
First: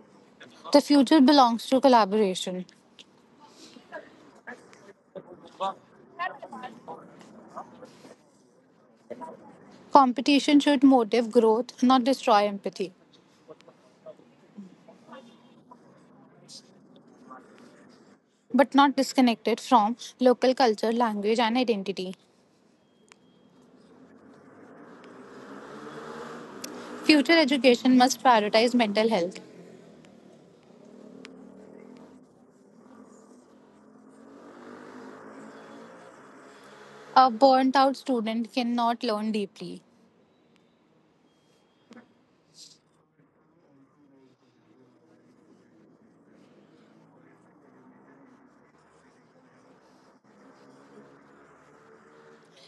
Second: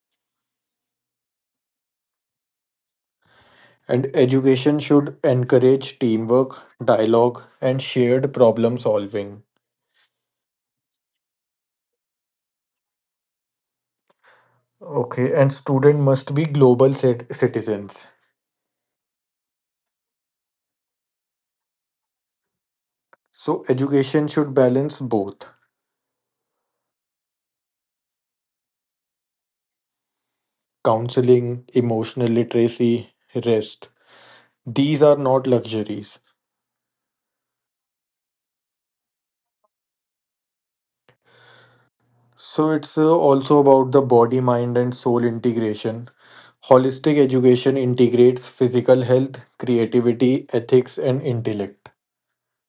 A: The future belongs to collaboration.
B: And education should encourage teamwork, dialogue, and shared problem solving.
A: Competition should motivate growth, not destroy empathy,
B: Okay, and student must be citizens.
A: but not disconnect it from local culture, language, and identity.
B: So education should balance both
A: Future education must prioritize mental health.
B: counseling, emotional literacy, rest. These are not luxuries.
A: A burnt out student cannot learn deeply.
B: So it's also about the body, mind, and soul integration. Holistic education integrates physical health, creativity, ethics, and intellect.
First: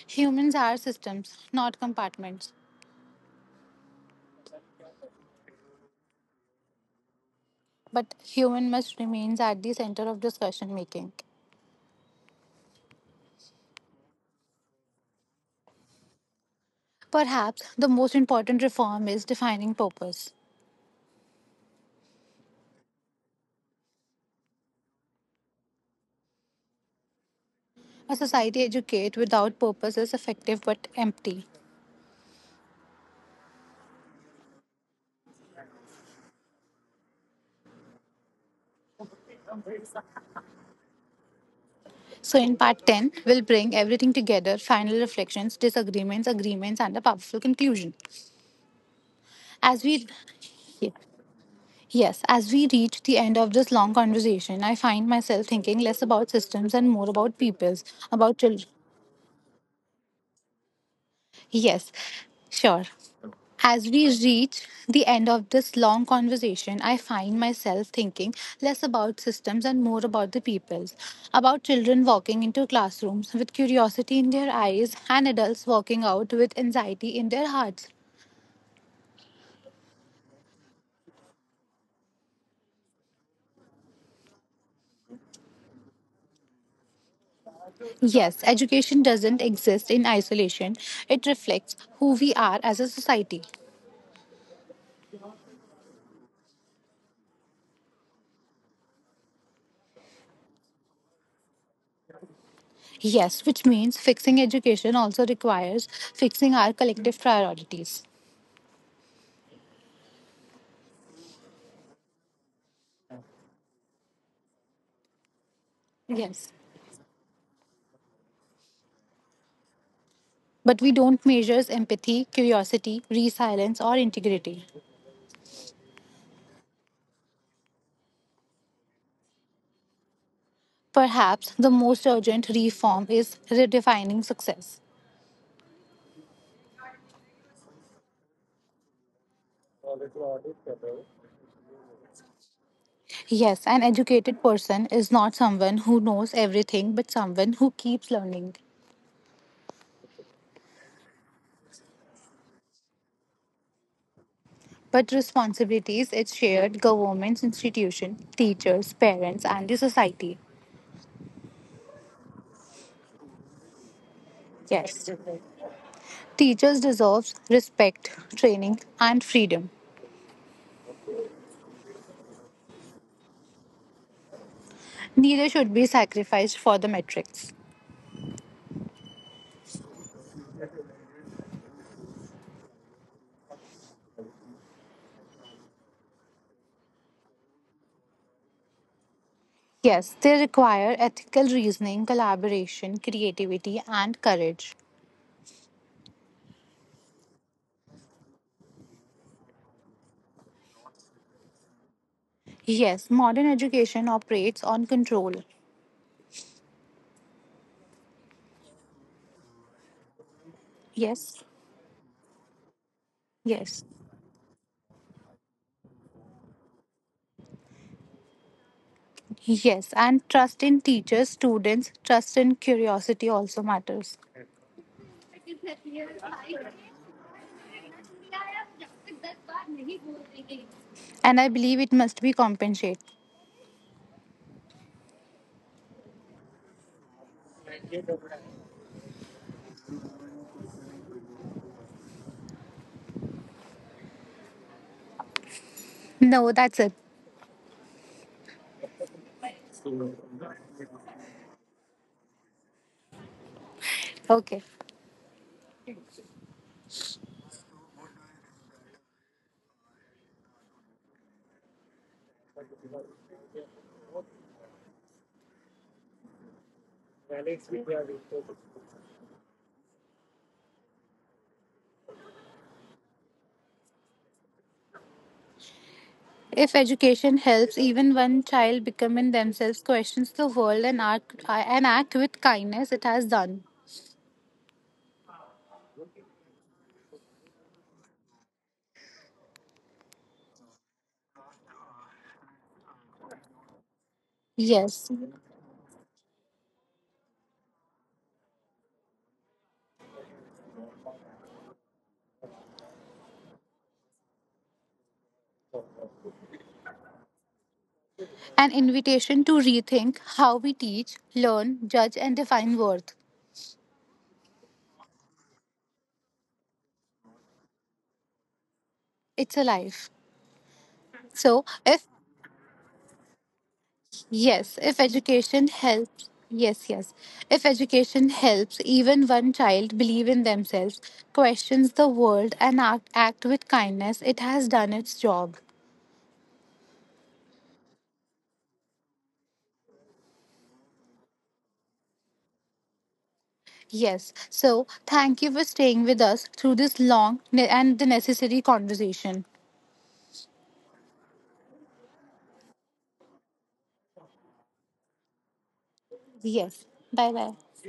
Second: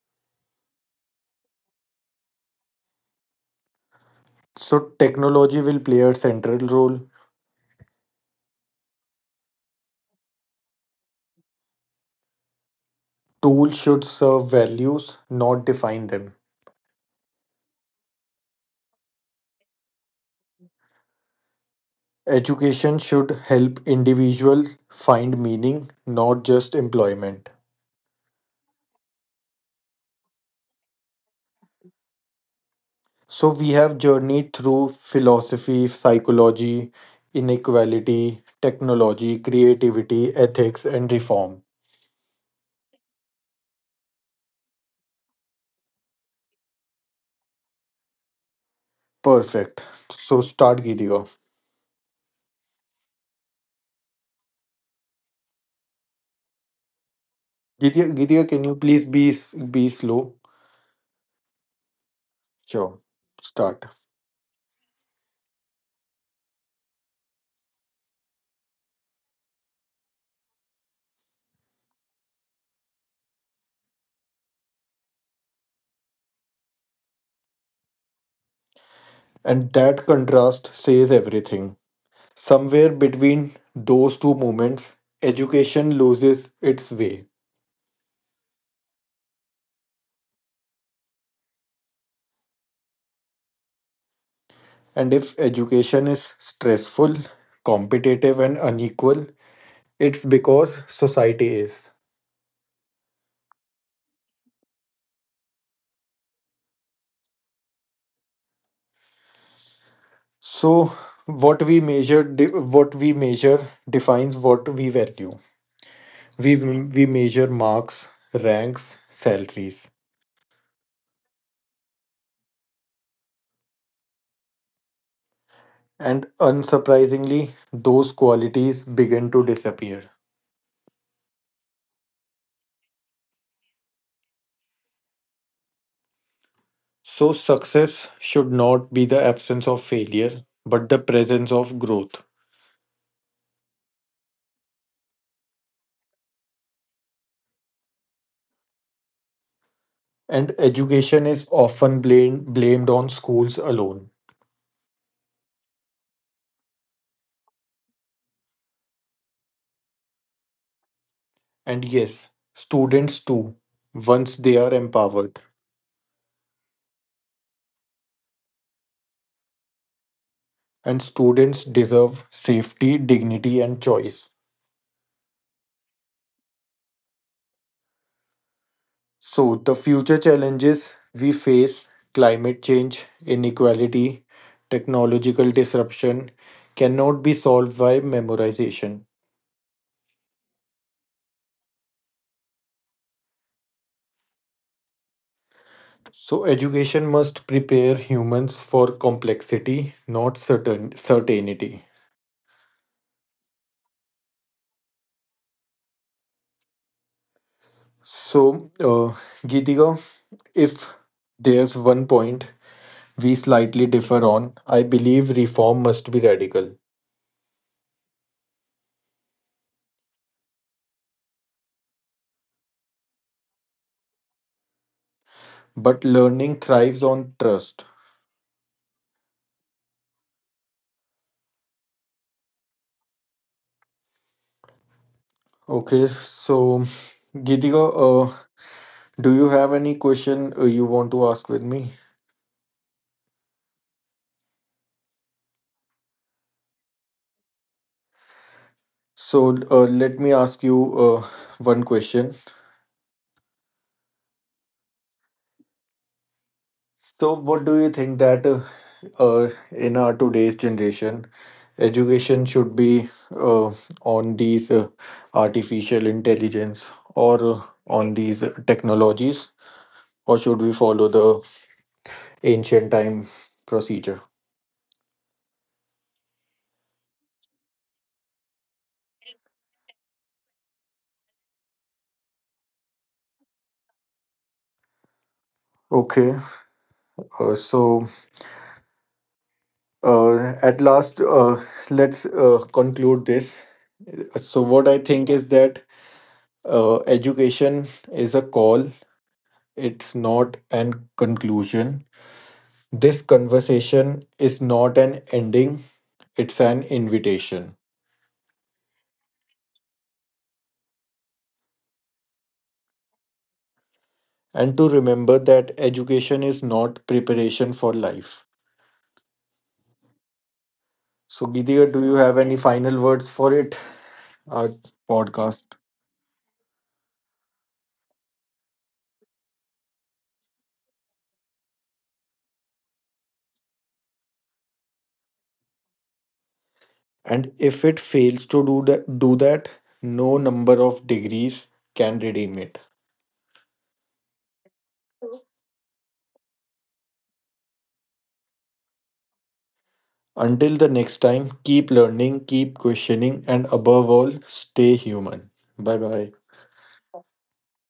A: Humans are systems, not compartments.
B: So technology will play a central role.
A: But human must remains at the center of discussion making.
B: Tools should serve values, not define them.
A: Perhaps the most important reform is defining purpose.
B: Education should help individuals find meaning, not just employment.
A: A society educate without purpose is effective but empty.
B: So we have journeyed through philosophy, psychology, inequality, technology, creativity, ethics, and reform.
A: So in part 10 we'll bring everything together, final reflections, disagreements, agreements and a powerful conclusion.
B: Perfect.
A: As we—
B: So start,
A: Ye-
B: Gideon.
A: Yes, as we reach the end of this long conversation, I find myself thinking less about systems and more about peoples,
B: Gideon,
A: about
B: Gideon, can
A: children.
B: you please be slow?
A: Yes, sure.
B: Sure. Start.
A: As we reach the end of this long conversation, I find myself thinking less about systems and more about the people, about children walking into classrooms with curiosity in their eyes and adults walking out with anxiety in their hearts.
B: And that contrast says everything. Somewhere between those two moments, education loses its way.
A: Yes, education doesn't exist in isolation, it reflects who we are as a society.
B: And if education is stressful, competitive, and unequal, it's because society is.
A: Yes, which means fixing education also requires fixing our collective priorities.
B: So what we measure de- what we measure defines what we value. We
A: Yes.
B: we measure marks, ranks, salaries.
A: But we don't measure empathy, curiosity, resilience, or integrity.
B: And unsurprisingly, those qualities begin to disappear.
A: Perhaps the most urgent reform is redefining success.
B: So success should not be the absence of failure, but the presence of growth.
A: Yes, an educated person is not someone who knows everything, but someone who keeps learning.
B: And education is often blamed on schools alone.
A: But responsibilities it's shared: governments, institutions, teachers, parents, and the society.
B: And yes, students too, once they are
A: Yes.
B: empowered.
A: Teachers deserves respect, training, and freedom.
B: And students deserve safety, dignity, and choice.
A: Neither should be sacrificed for the metrics.
B: So, the future challenges we face climate change, inequality, technological disruption cannot be solved by memorization.
A: Yes, they require ethical reasoning, collaboration, creativity, and courage.
B: So, education must prepare humans for complexity, not certainty.
A: Yes, modern education operates on control.
B: So, Geetika, if
A: Yes,
B: there's one point we
A: yes,
B: slightly differ on, I believe reform must be radical.
A: yes, and trust in teachers, students, trust in curiosity also matters.
B: But learning thrives on trust.
A: And I believe it must be compensated.
B: Okay, so Geetika, uh, do you have any question you want to ask with me?
A: No, that's it.
B: So let me ask you one question.
A: Okay.
B: So what do you think that uh, in our today's generation, education should be uh, on these artificial intelligence or on these technologies, or should we follow the ancient time procedure?
A: If education helps even one child becoming themselves, questions the world and act with kindness, it has done.
B: Okay, so at last, let's conclude this. So, what I
A: Yes.
B: think is that education is a call, it's not an conclusion. This conversation is not an ending, it's an invitation.
A: An invitation to rethink how we teach, learn, judge, and define worth.
B: And to remember that education is not preparation for life.
A: It's a life.
B: So,
A: So,
B: Gideon, do
A: if
B: you have any final words for it? Our
A: yes, if
B: podcast.
A: education helps, yes, yes, if education helps even one child believe in themselves, questions the world, and act, act with kindness, it has done its job.
B: And if it fails to do that, no number of degrees can redeem it.
A: Yes. So, thank you for staying with us through this long and the necessary conversation.
B: Until the next time, keep learning, keep questioning, and above all, stay human. Bye bye.
A: Yes. Bye bye.